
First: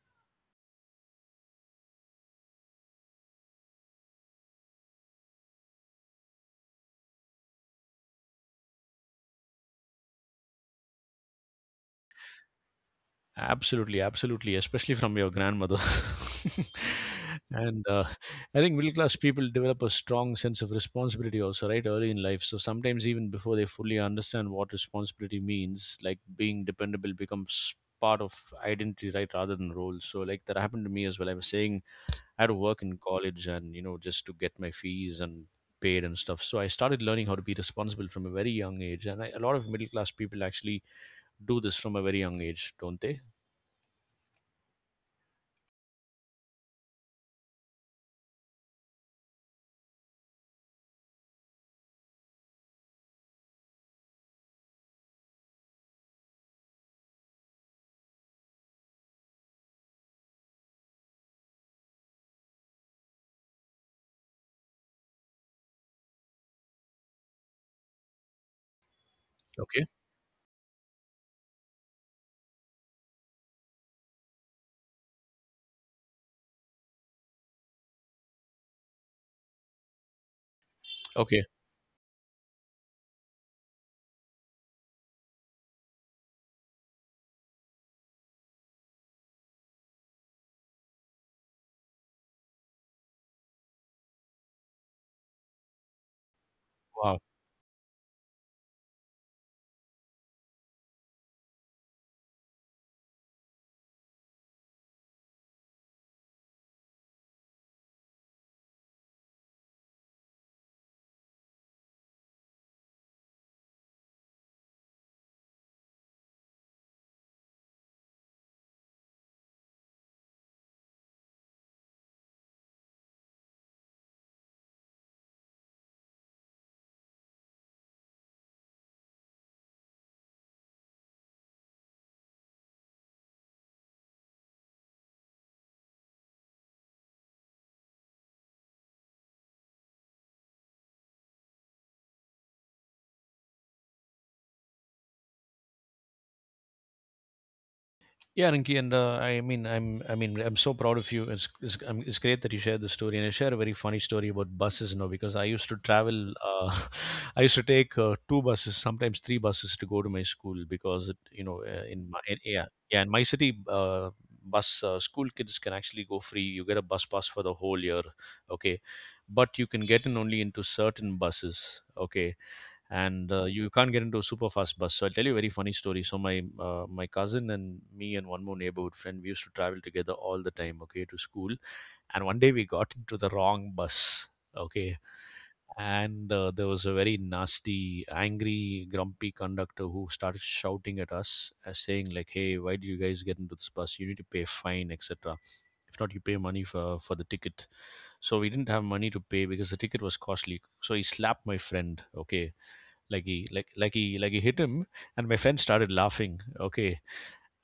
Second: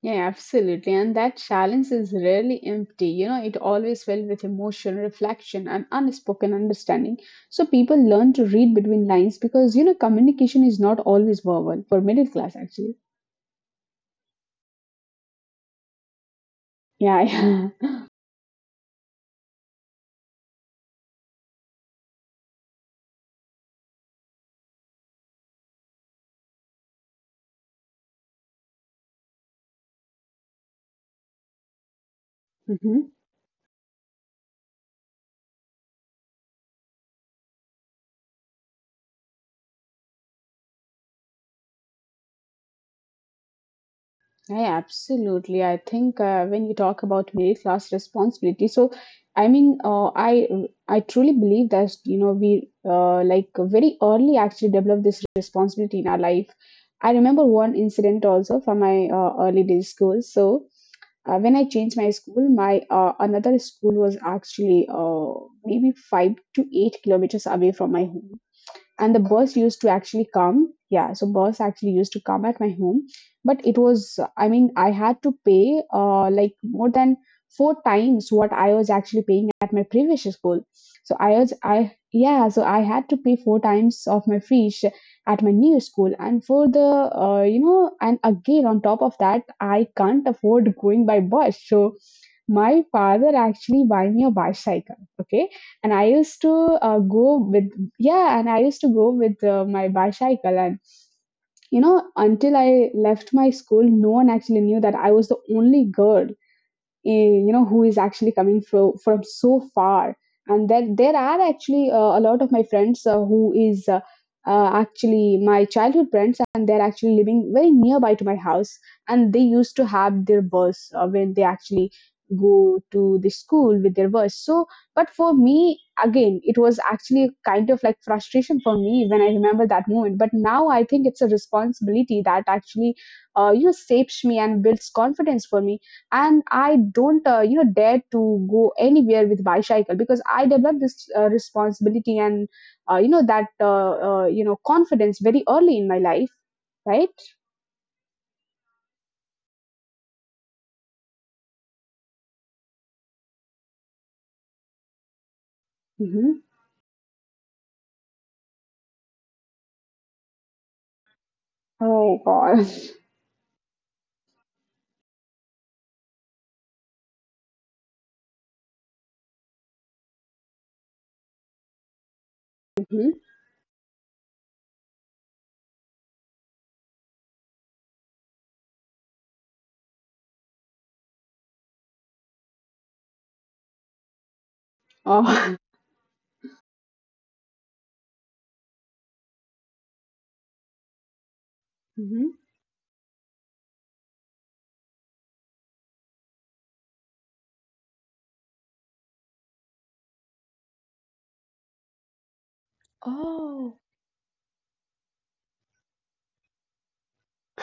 B: Yeah, absolutely. And that challenge is rarely empty. You know, it always filled with emotion, reflection, and unspoken understanding. So people learn to read between lines because, you know, communication is not always verbal for middle class, actually.
A: Absolutely, absolutely, especially from your grandmother. (laughs)
B: Yeah,
A: And I think middle class people develop a strong sense of responsibility also, right, early in life. So sometimes even before they fully understand what responsibility means, like being dependable becomes part of identity, right, rather than role. So like that happened to me as well. I was saying I had to
B: yeah.
A: work in
B: (laughs)
A: college and, you know, just to get my fees and paid and stuff. So I started learning how to be responsible from a very young age. And a lot of middle class people actually do this from a very young age, don't they?
B: Yeah, absolutely. I think when you talk about middle class responsibility, so I mean, I truly believe that you know we like very early actually develop this responsibility in our life. I remember one incident also from my early days school. So when I changed my school, my another school was actually maybe 5 to 8 kilometers away from my home, and the bus used to actually come. Yeah, so bus actually used to come at my home, but it was, I had to pay like more than four times what I was actually paying at my previous school. So I
A: Okay.
B: was I Yeah, so I had to pay four times of my fees at my new school. And for the you know and again, on top of that, I can't afford going by bus, so my father actually buy me a bicycle. Okay, and I used to
A: Wow.
B: go with, yeah, and I used to go with my bicycle. And you know, until I left my school, no one actually knew that I was the only girl, you know, who is actually coming from so far. And there are actually a lot of my friends who is actually my childhood friends, and they're actually living very nearby to my house. And they used to have their bus when they actually go to the school with their bus. So but for me, again, it was actually kind of like frustration for me when I remember that moment. But now I think it's a responsibility that actually, shapes me and builds confidence for me. And I don't dare to go anywhere with bicycle, because I developed this responsibility and, that confidence very early in my life. Right.
A: Yeah, Rinki, and I mean, I mean, I'm so proud of you. It's great that you shared the story, and I share a very funny story about buses, you know, because I used to travel.
B: Mm-hmm.
A: (laughs) I used to take two buses, sometimes three buses, to go to my school because, you know,
B: Oh god.
A: yeah,
B: (laughs)
A: yeah, in my city, bus school kids can actually go free. You get a bus pass for the whole year, okay, but you can get in only into certain buses, okay,
B: Mm-hmm.
A: and you can't get into a super fast bus. So I'll tell you a very funny story. So my cousin and me and one more neighborhood friend, we used to travel together all the time, okay, to school. And one day we got into the wrong bus, okay,
B: Oh. (laughs)
A: and there was a very nasty, angry, grumpy conductor who started shouting at us, saying like,
B: Mm-hmm.
A: "Hey, why do you guys get into this bus? You need to pay fine, etc. If not, you pay money for the ticket." So we didn't have money to pay because the ticket was costly. So he slapped my friend, okay, like he like
B: Oh.
A: like he like he hit him, and my friend started laughing, okay,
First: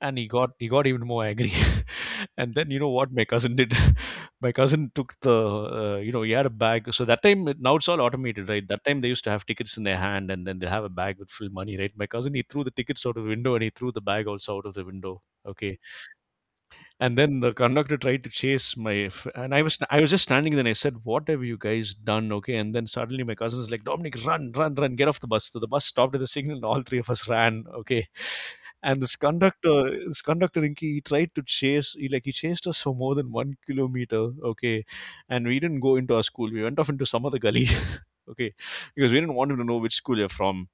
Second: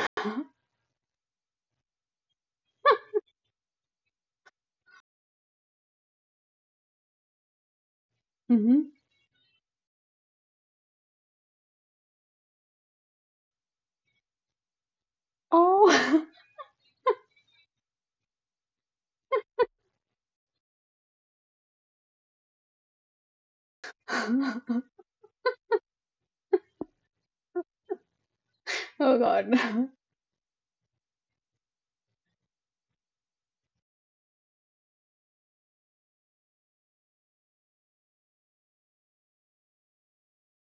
A: and he got even more angry. (laughs) And then you know what my cousin did? (laughs) My cousin took the you know, he had a bag. So that time, now it's all automated, right?
B: Mm-hmm.
A: That time they used to have tickets in their hand and then they have a bag with full money, right? My cousin, he threw the tickets out of the window and he threw the bag also out of the window, okay.
B: Oh.
A: And then the conductor tried to chase and I was just standing there and I said, what have you guys done, okay? And then suddenly my cousin was like, Dominic, run, run, run,
B: (laughs)
A: get off the bus. So the bus stopped at the signal and all three of us ran, okay. And
B: Oh god.
A: this conductor, Inky, he tried to chase, he chased us for more than 1 kilometer, okay. And we didn't go into our school. We went off into some other gully. (laughs) Okay, because we didn't want him to know which school you're from.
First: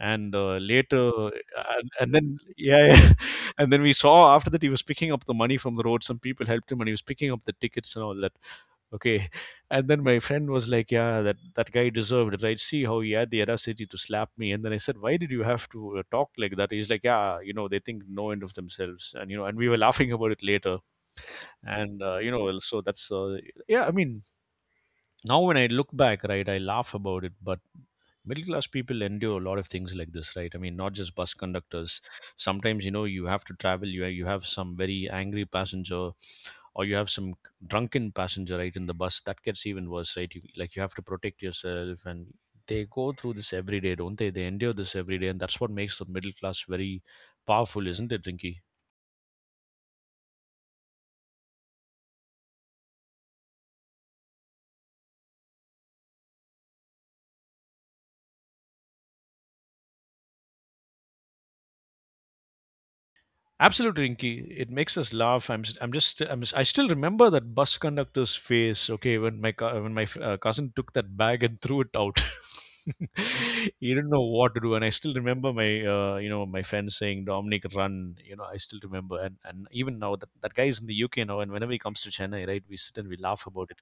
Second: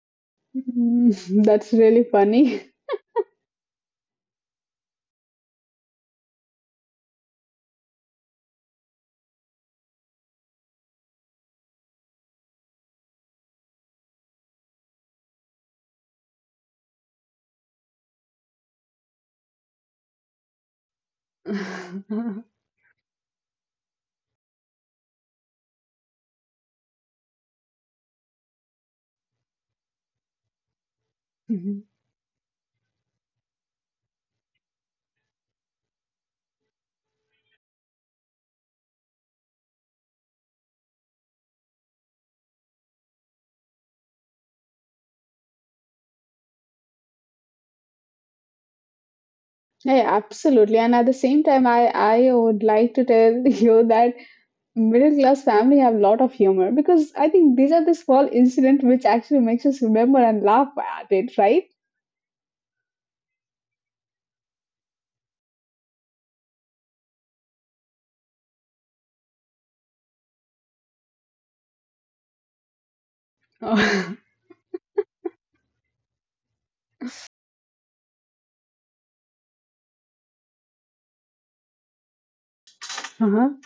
A: and uh, later uh,
B: Mm, (laughs) that's really
A: and then,
B: funny.
A: yeah, yeah. (laughs) And then we saw, after that, he was picking up the money from the road, some people helped him, and he was picking up the tickets and all that, okay. (laughs) And then my friend was like, yeah, that that guy deserved it, right? See how he had the audacity to slap me. And then I said, why did you have to talk like that? He's like, yeah, you know, they think no end of themselves. And you know, and we were laughing about it later. And you know,
B: (laughs)
A: well, so that's yeah i mean now when I look back, right, I laugh about it. But middle class people endure a lot of things like this, right? I mean, not just bus
B: Mhm.
A: conductors. Sometimes, you know, you have to travel, you have some very angry passenger, or you have some drunken passenger, right, in the bus that gets even worse, right? Like you have to protect yourself, and they go through this every day, don't they? They endure this every day, and that's what makes the middle class very powerful, isn't it, Rinky?
B: Yeah, absolutely. And at the same time, I would like to tell (laughs) you that middle class family have a lot of humor, because I think these are the small incident which actually makes us remember and laugh at it, right?
A: Absolutely, Rinky. It makes us laugh. I'm, s- I'm just, I'm, s- I still remember that bus conductor's face. Okay, when my, cou- when my f- cousin took that bag and threw it out, (laughs)
B: (laughs)
A: he didn't know
B: Uh-huh.
A: what to do. And I still remember you know, my friend saying, "Dominic, run!" You know, I still remember. And even now, that guy is in the UK now, and whenever he comes to Chennai, right, we sit and we laugh about it.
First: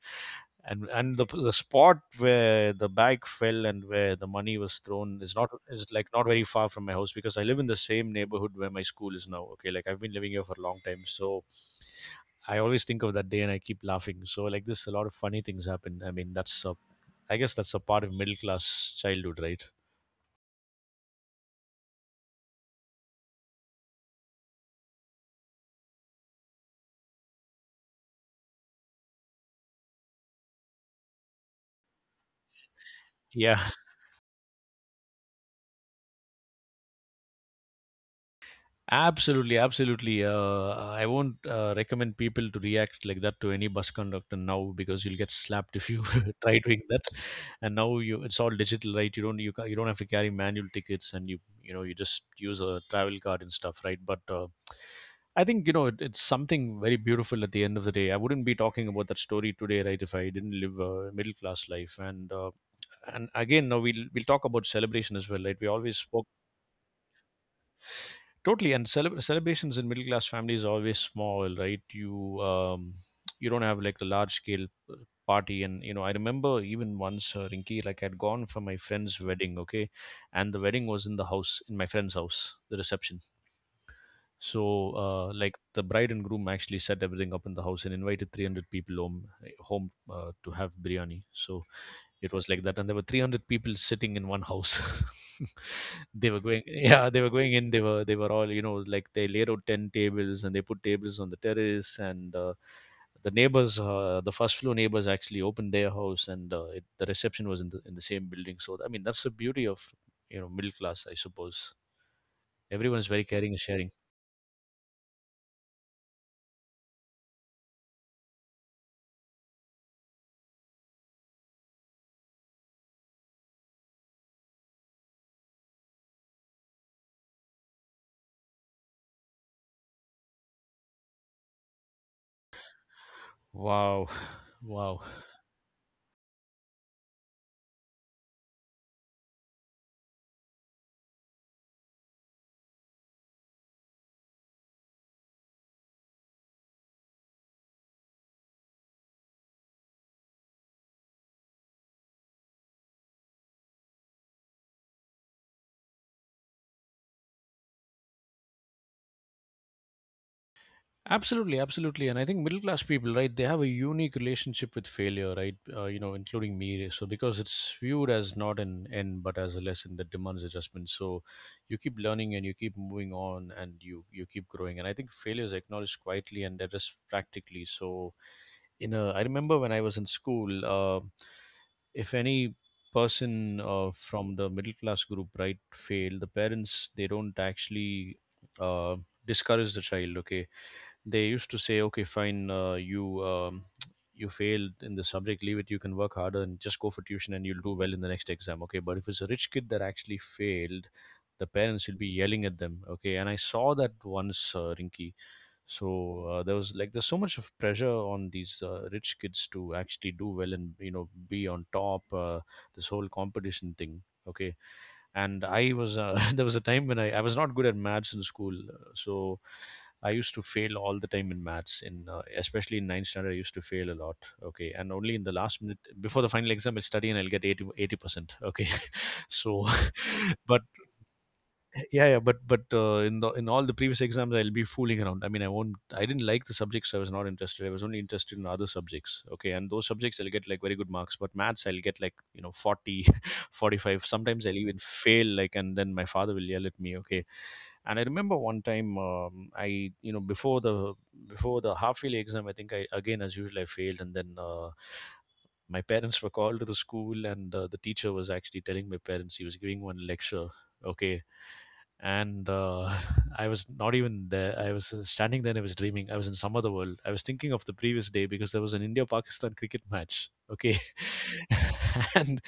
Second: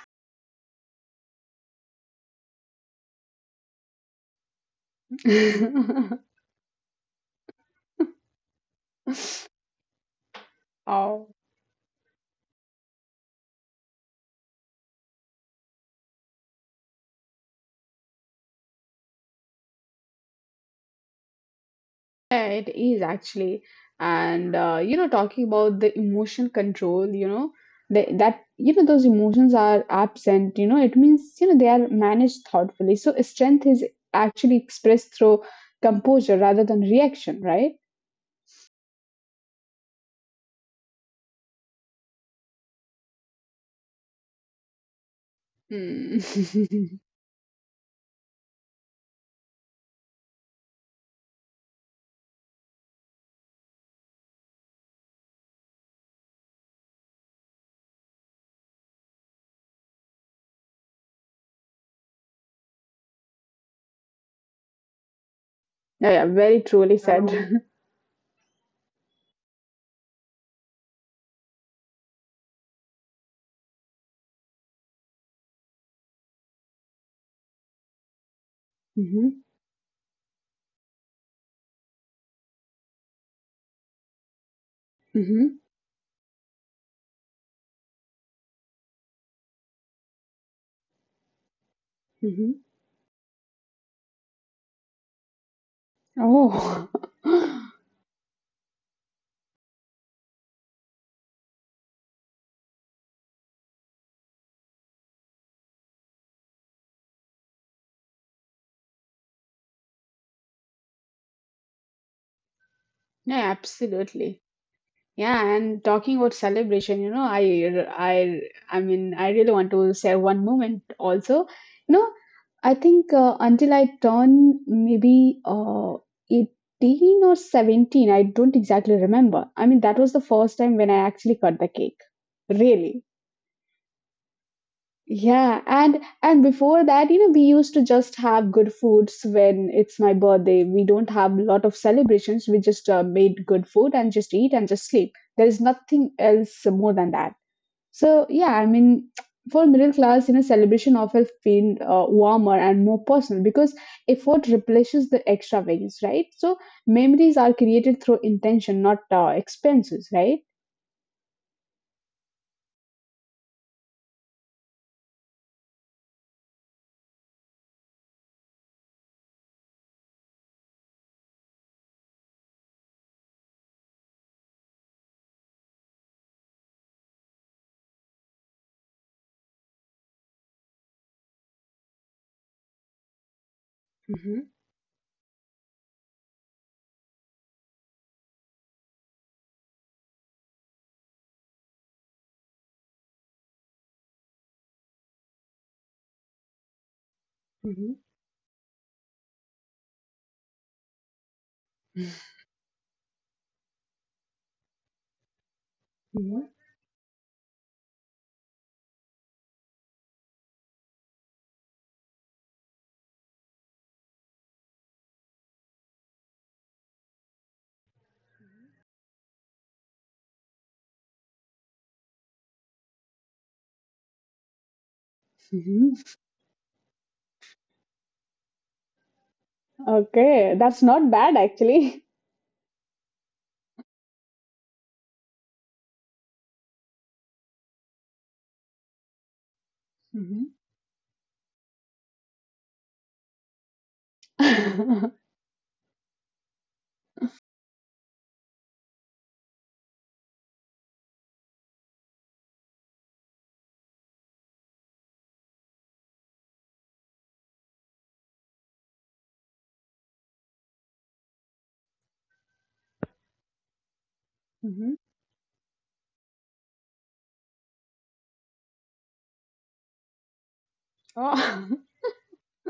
A: And the spot where the bag fell and where the money was thrown is not is like not
B: (laughs)
A: very far from my house, because I live in the same neighborhood where my school is now. Okay, like I've been living here for a long time,
B: Oh,
A: so I always think of that day and I keep laughing. So like this, a lot of funny things happen. I mean, I guess that's a part of middle class childhood, right?
B: yeah, it is actually. And you know, talking about the emotion control, you know, the, that, you know, those emotions are absent. You know, it means, you know, they are managed thoughtfully. So
A: Yeah,
B: strength is actually expressed through composure rather than reaction, right?
A: absolutely, absolutely. I won't recommend people to react like that to any bus conductor now, because you'll get slapped if you
B: Hmm.
A: (laughs) try doing
B: (laughs)
A: that. And now it's all digital, right? You don't have to carry manual tickets, and you know you just use a travel card and stuff, right? But I think you know it's something very beautiful at the end of the day. I wouldn't be talking about that story today, right? If I didn't live a middle class life, and again, now we'll talk about celebration as well, right? We always
B: Yeah, yeah,
A: spoke.
B: very truly said.
A: Totally, and celebrations in middle class families are always small, right? You don't have like the large scale party, and you know I remember even once, Rinky, like I'd gone for my
B: (laughs)
A: friend's
B: Hmm.
A: wedding, okay, and the wedding was in the house, in my friend's house, the reception. So
B: Hmm.
A: like the bride and groom actually set everything up in the house and invited 300 people home to have biryani. So it
B: Hmm.
A: was like that, and there were 300 people sitting in one house. (laughs) They were going,
B: Oh.
A: (laughs) yeah, they were going
B: (laughs)
A: in. They were, they were all, you know, like they laid out 10 tables and they put tables on the terrace, and the neighbors the first floor neighbors actually opened their house, and the reception was in the same building. So I mean that's the beauty of, you know, middle class, I suppose. Everyone's
B: No,
A: very caring and sharing.
B: absolutely. Yeah, and talking about celebration, you know, I mean, I really want to share one moment also. You know, I think until I turn maybe 18 or 17, I don't exactly remember. I mean, that was the first time when I actually cut the cake. Really.
A: Wow. (laughs) Wow.
B: Yeah, and before that, you know, we used to just have good foods when it's my birthday. We don't have a lot of celebrations. We just made good food and just eat and just sleep. There is nothing else more than that. So yeah, I mean, for middle class, you know, celebration often feel warmer and more personal, because effort replaces the extravagance, right? So memories are created through intention, not expenses, right?
A: Absolutely, absolutely. And I think middle class people, right, they have a unique relationship with failure, right, you know, including me. So, because it's viewed as not an end, but as a lesson that demands adjustment. So, you keep learning and you keep moving on and you keep growing. And I think failure is acknowledged quietly and addressed practically. So, I remember when I was in school, if any person from the middle class group, right, fail, the parents, they don't actually uh, discourage the child. Okay, they used to say, okay, fine, you failed in the subject, leave it, you can work harder and just go for tuition and
B: Hmm.
A: you'll
B: Hmm.
A: do well in the next exam. Okay, but if it's a rich kid that actually failed, the parents will be yelling at them. Okay, and I saw that once, Rinky.
B: Yeah.
A: So there was like there's so much of pressure on these rich kids to actually do well and, you know, be on top, this whole competition thing, okay. And I was (laughs) there was a time when I was not good at maths in school, so I used to fail all the time in maths, in especially in ninth standard. I used to fail a lot. Okay, and only in the last minute before the final exam, I'll study and I'll get 80%. Okay, (laughs) so,
B: Okay,
A: (laughs)
B: that's
A: but
B: not bad actually.
A: yeah yeah but in the, in all the previous exams, I'll be fooling around. I mean, I won't, I didn't like the subjects, I was not interested, I was only interested in other subjects, okay, and those subjects I'll
B: (laughs)
A: get like very good marks, but maths I'll get like, you know, 40, (laughs) 45. Sometimes I'll even
B: Mm-hmm.
A: fail, like, and then my father will yell at me. Okay, and I remember one time, I, before the half yearly exam, I think I again as usual I failed, and then my parents were called to the school, and the teacher was actually telling my parents, he was giving one lecture, okay, and (laughs) I was not even there.
B: Mm-hmm.
A: I was standing there and I was dreaming. I was in some other world. I was thinking of the previous day because there was an India Pakistan cricket match. Okay.
B: Oh. (laughs)
A: (laughs) And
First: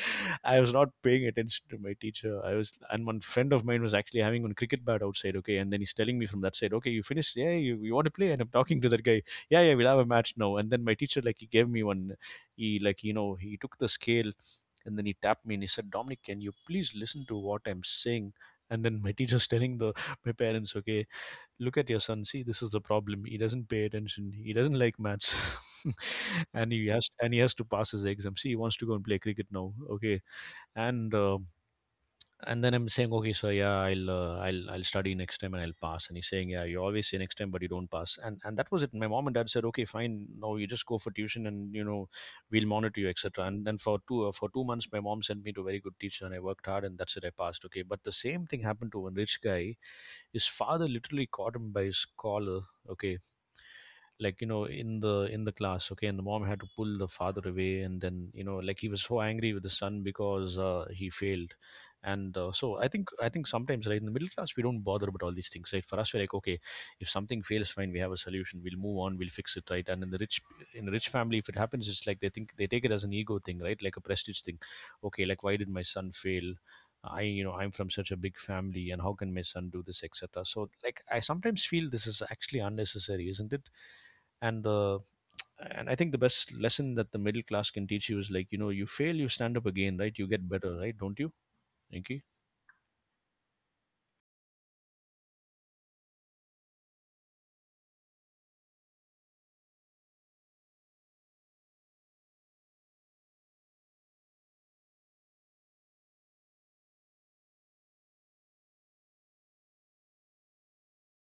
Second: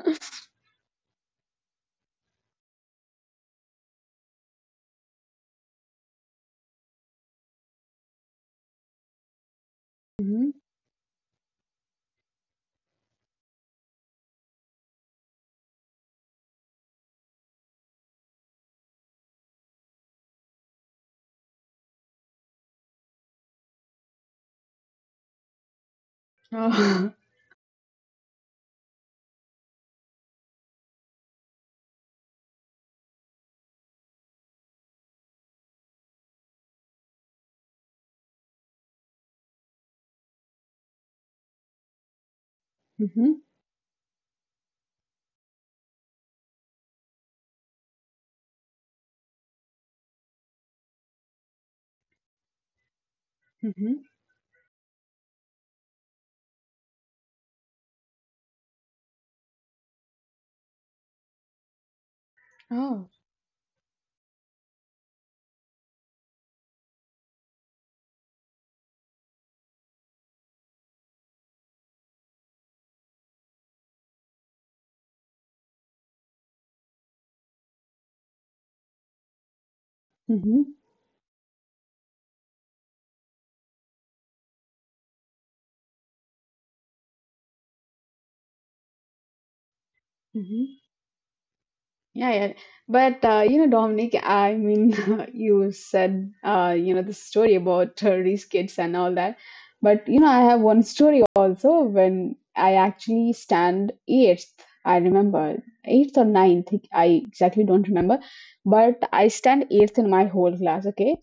A: I was not paying attention to my teacher. And one friend of mine was actually having one cricket bat outside. Okay. And then he's telling me from that side, okay, you finished. Yeah. You want to play? And I'm talking to that guy. Yeah. Yeah. We'll have a match now.
B: Mm-hmm.
A: And then my teacher, like, he gave me one. He, like, you know, he took the scale and then he tapped me and he said, "Dominic, can you please listen to what I'm saying?" And then my teacher's (laughs) telling the my parents, okay, look at your son, see, this is the problem, he doesn't pay attention, he doesn't like maths, (laughs)
B: Oh. (laughs)
A: and he has to pass his exam, see, he wants to go and play cricket now, okay. And and then I'm saying, okay, so yeah, I'll study next time and I'll pass. And he's saying, yeah, you always say next time, but you don't pass. And that was it. My mom and dad said, okay, fine, no, you just go for tuition, and you know, we'll monitor you,
B: Mm-hmm.
A: etc. And then for two for 2 months, my mom sent me to a very good teacher, and I worked hard, and that's it. I passed. Okay, but the same thing happened to one rich guy. His father literally caught him by his collar. Okay,
B: Mm-hmm.
A: like, you know, in the, in the class, okay, and the mom had to pull the father away, and then, you know, like, he was so angry with the son because he failed. And uh, so i think
B: Oh.
A: i think sometimes, right, in the middle class, we don't bother about all these things, right? For us we're like, okay, if something fails, fine, we have a solution, we'll move on, we'll fix it, right? And in the rich family, if it happens, it's like they think, they take it as an ego thing, right, like a prestige thing, okay, like, why did my son fail, I, you know, I'm from such a big family and how can my son do this, etc.
B: Mm-hmm.
A: So, like, I sometimes feel this is actually unnecessary, isn't it? And the and I think the best lesson that the middle class can teach you is, like, you know, you fail, you stand up again, right? You get better, right? Don't you, Inky?
B: Yeah, yeah. But you know, Dominic, I mean, (laughs) you said you know the story about rich kids and all that. But you know, I have one story also when I actually stand eighth. I remember eighth or ninth. I exactly don't remember, but I stand eighth in my whole class. Okay,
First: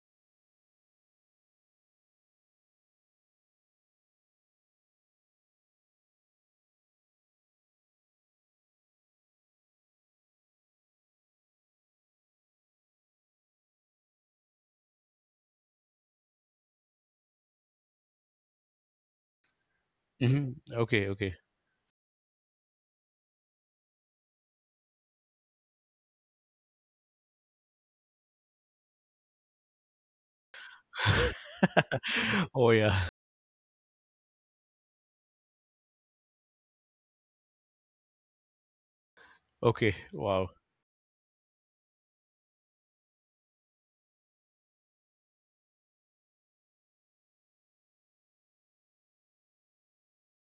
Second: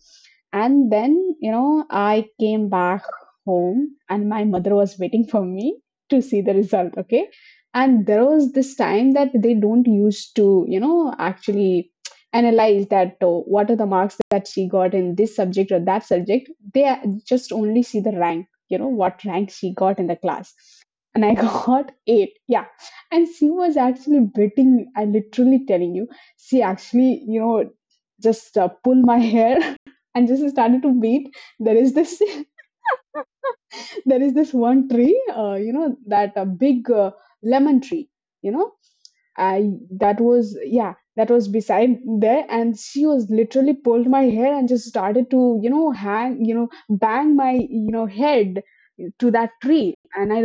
B: and then you know I came back home, and my mother was waiting for me to see the result. Okay, and there was this time that they don't used to, you know, actually analyze that, oh, what are the marks that she got in this subject or that subject. They just only see the rank, you know, what rank she got in the class.
A: Mhm. Okay,
B: And I
A: okay.
B: (laughs) got 8, yeah. And she was actually beating, I literally telling you, she actually, you know, just pull my hair (laughs) and just started to beat. There is this
A: (laughs)
B: (laughs)
A: Oh, yeah.
B: (laughs) there is this one tree, you know, that big lemon tree, you know, I,
A: Okay.
B: that
A: Wow.
B: was, yeah, that was beside there. And she was literally pulled my hair and just started to, you know, hang, you know, bang my, you know, head to that tree. And I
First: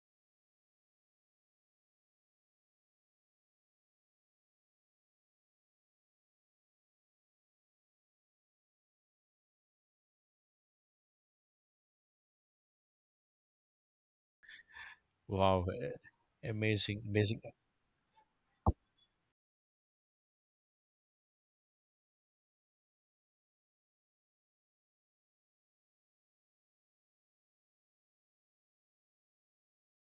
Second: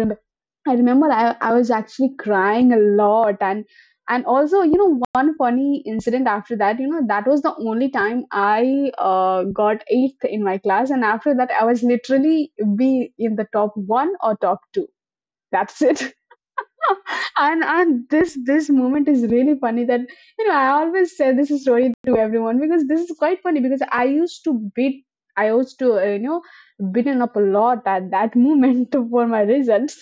B: I remember I, I was actually crying a lot. And also, you know, one funny incident after that, you know, that was the only time I got eighth in my class, and after that I was literally be in the top one or top two.
A: Wow.
B: That's it. (laughs)
A: A- Amazing. Amazing.
B: And this this moment is really funny that, you know, I always say this story to everyone because this is quite funny, because I used to beaten up a lot at that moment (laughs) for my results.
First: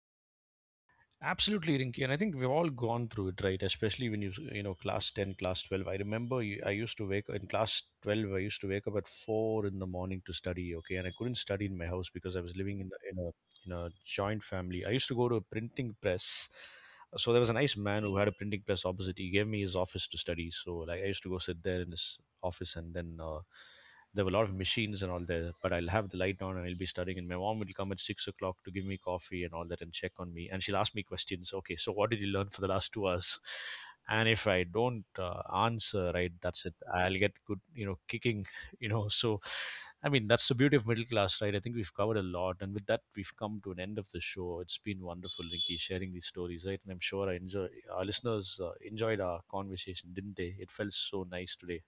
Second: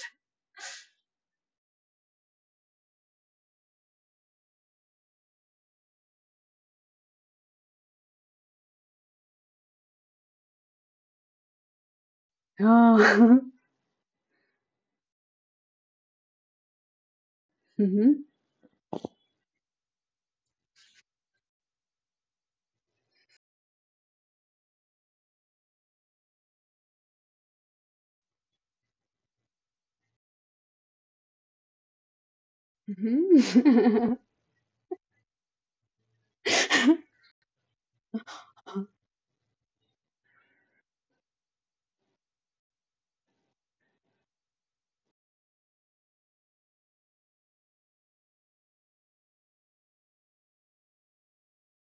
A: Absolutely, Rinky. And I think we've all gone through it, right? Especially when you know, class 10, class 12. I used to wake in class 12, I used to wake up at 4 a.m. in the morning to study, okay? And I couldn't study in my house because I was living in, a- in a
B: Oh. (laughs)
A: in a joint family. I used to go to a printing press. So there was a nice man
B: Mm-hmm.
A: who had a printing press opposite. He gave me his office to study. So like I used to go sit there in his office and then there were a lot of machines and all there, but I'll have the light on and I'll be studying. And my mom will come at 6 o'clock to give me coffee and all that and check on me. And she'll ask me questions. Okay, so what did you learn for the last 2 hours?
B: Mm-hmm.
A: And if I don't answer, right, that's it. I'll get good, you know, kicking, (laughs) you know. So, I mean, that's the beauty of middle class, right? I think we've covered a lot. And with that, we've come to an end of the show. It's been wonderful, Rinky, sharing these stories, right? And I'm sure our listeners enjoyed our conversation, didn't they? It felt so nice today.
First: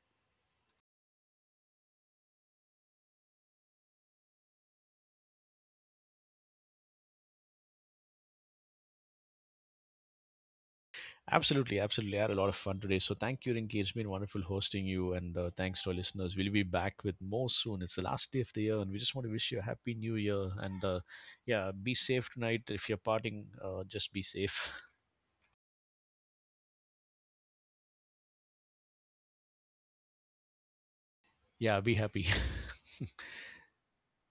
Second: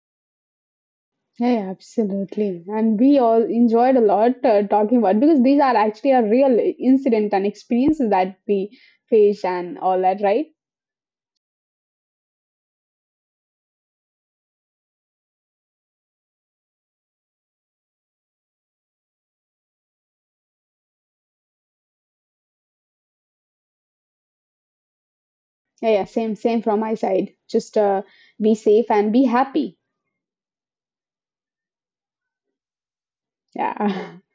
B: (laughs) Yeah, absolutely. And we all enjoyed a lot talking about, because these are actually a real incident and experiences that we face and all that, right?
A: Absolutely, absolutely. I had a lot of fun today. So thank you, Rinki. It's been wonderful hosting you. And thanks to our listeners. We'll be back with more soon. It's the last day of the year, and we just want to wish you a happy new year. And yeah, be safe tonight. If you're partying, just be safe. (laughs)
B: Yeah, yeah, same, same from my side. Just be safe and be happy.
A: Yeah, be happy. (laughs)
B: Yeah. (laughs)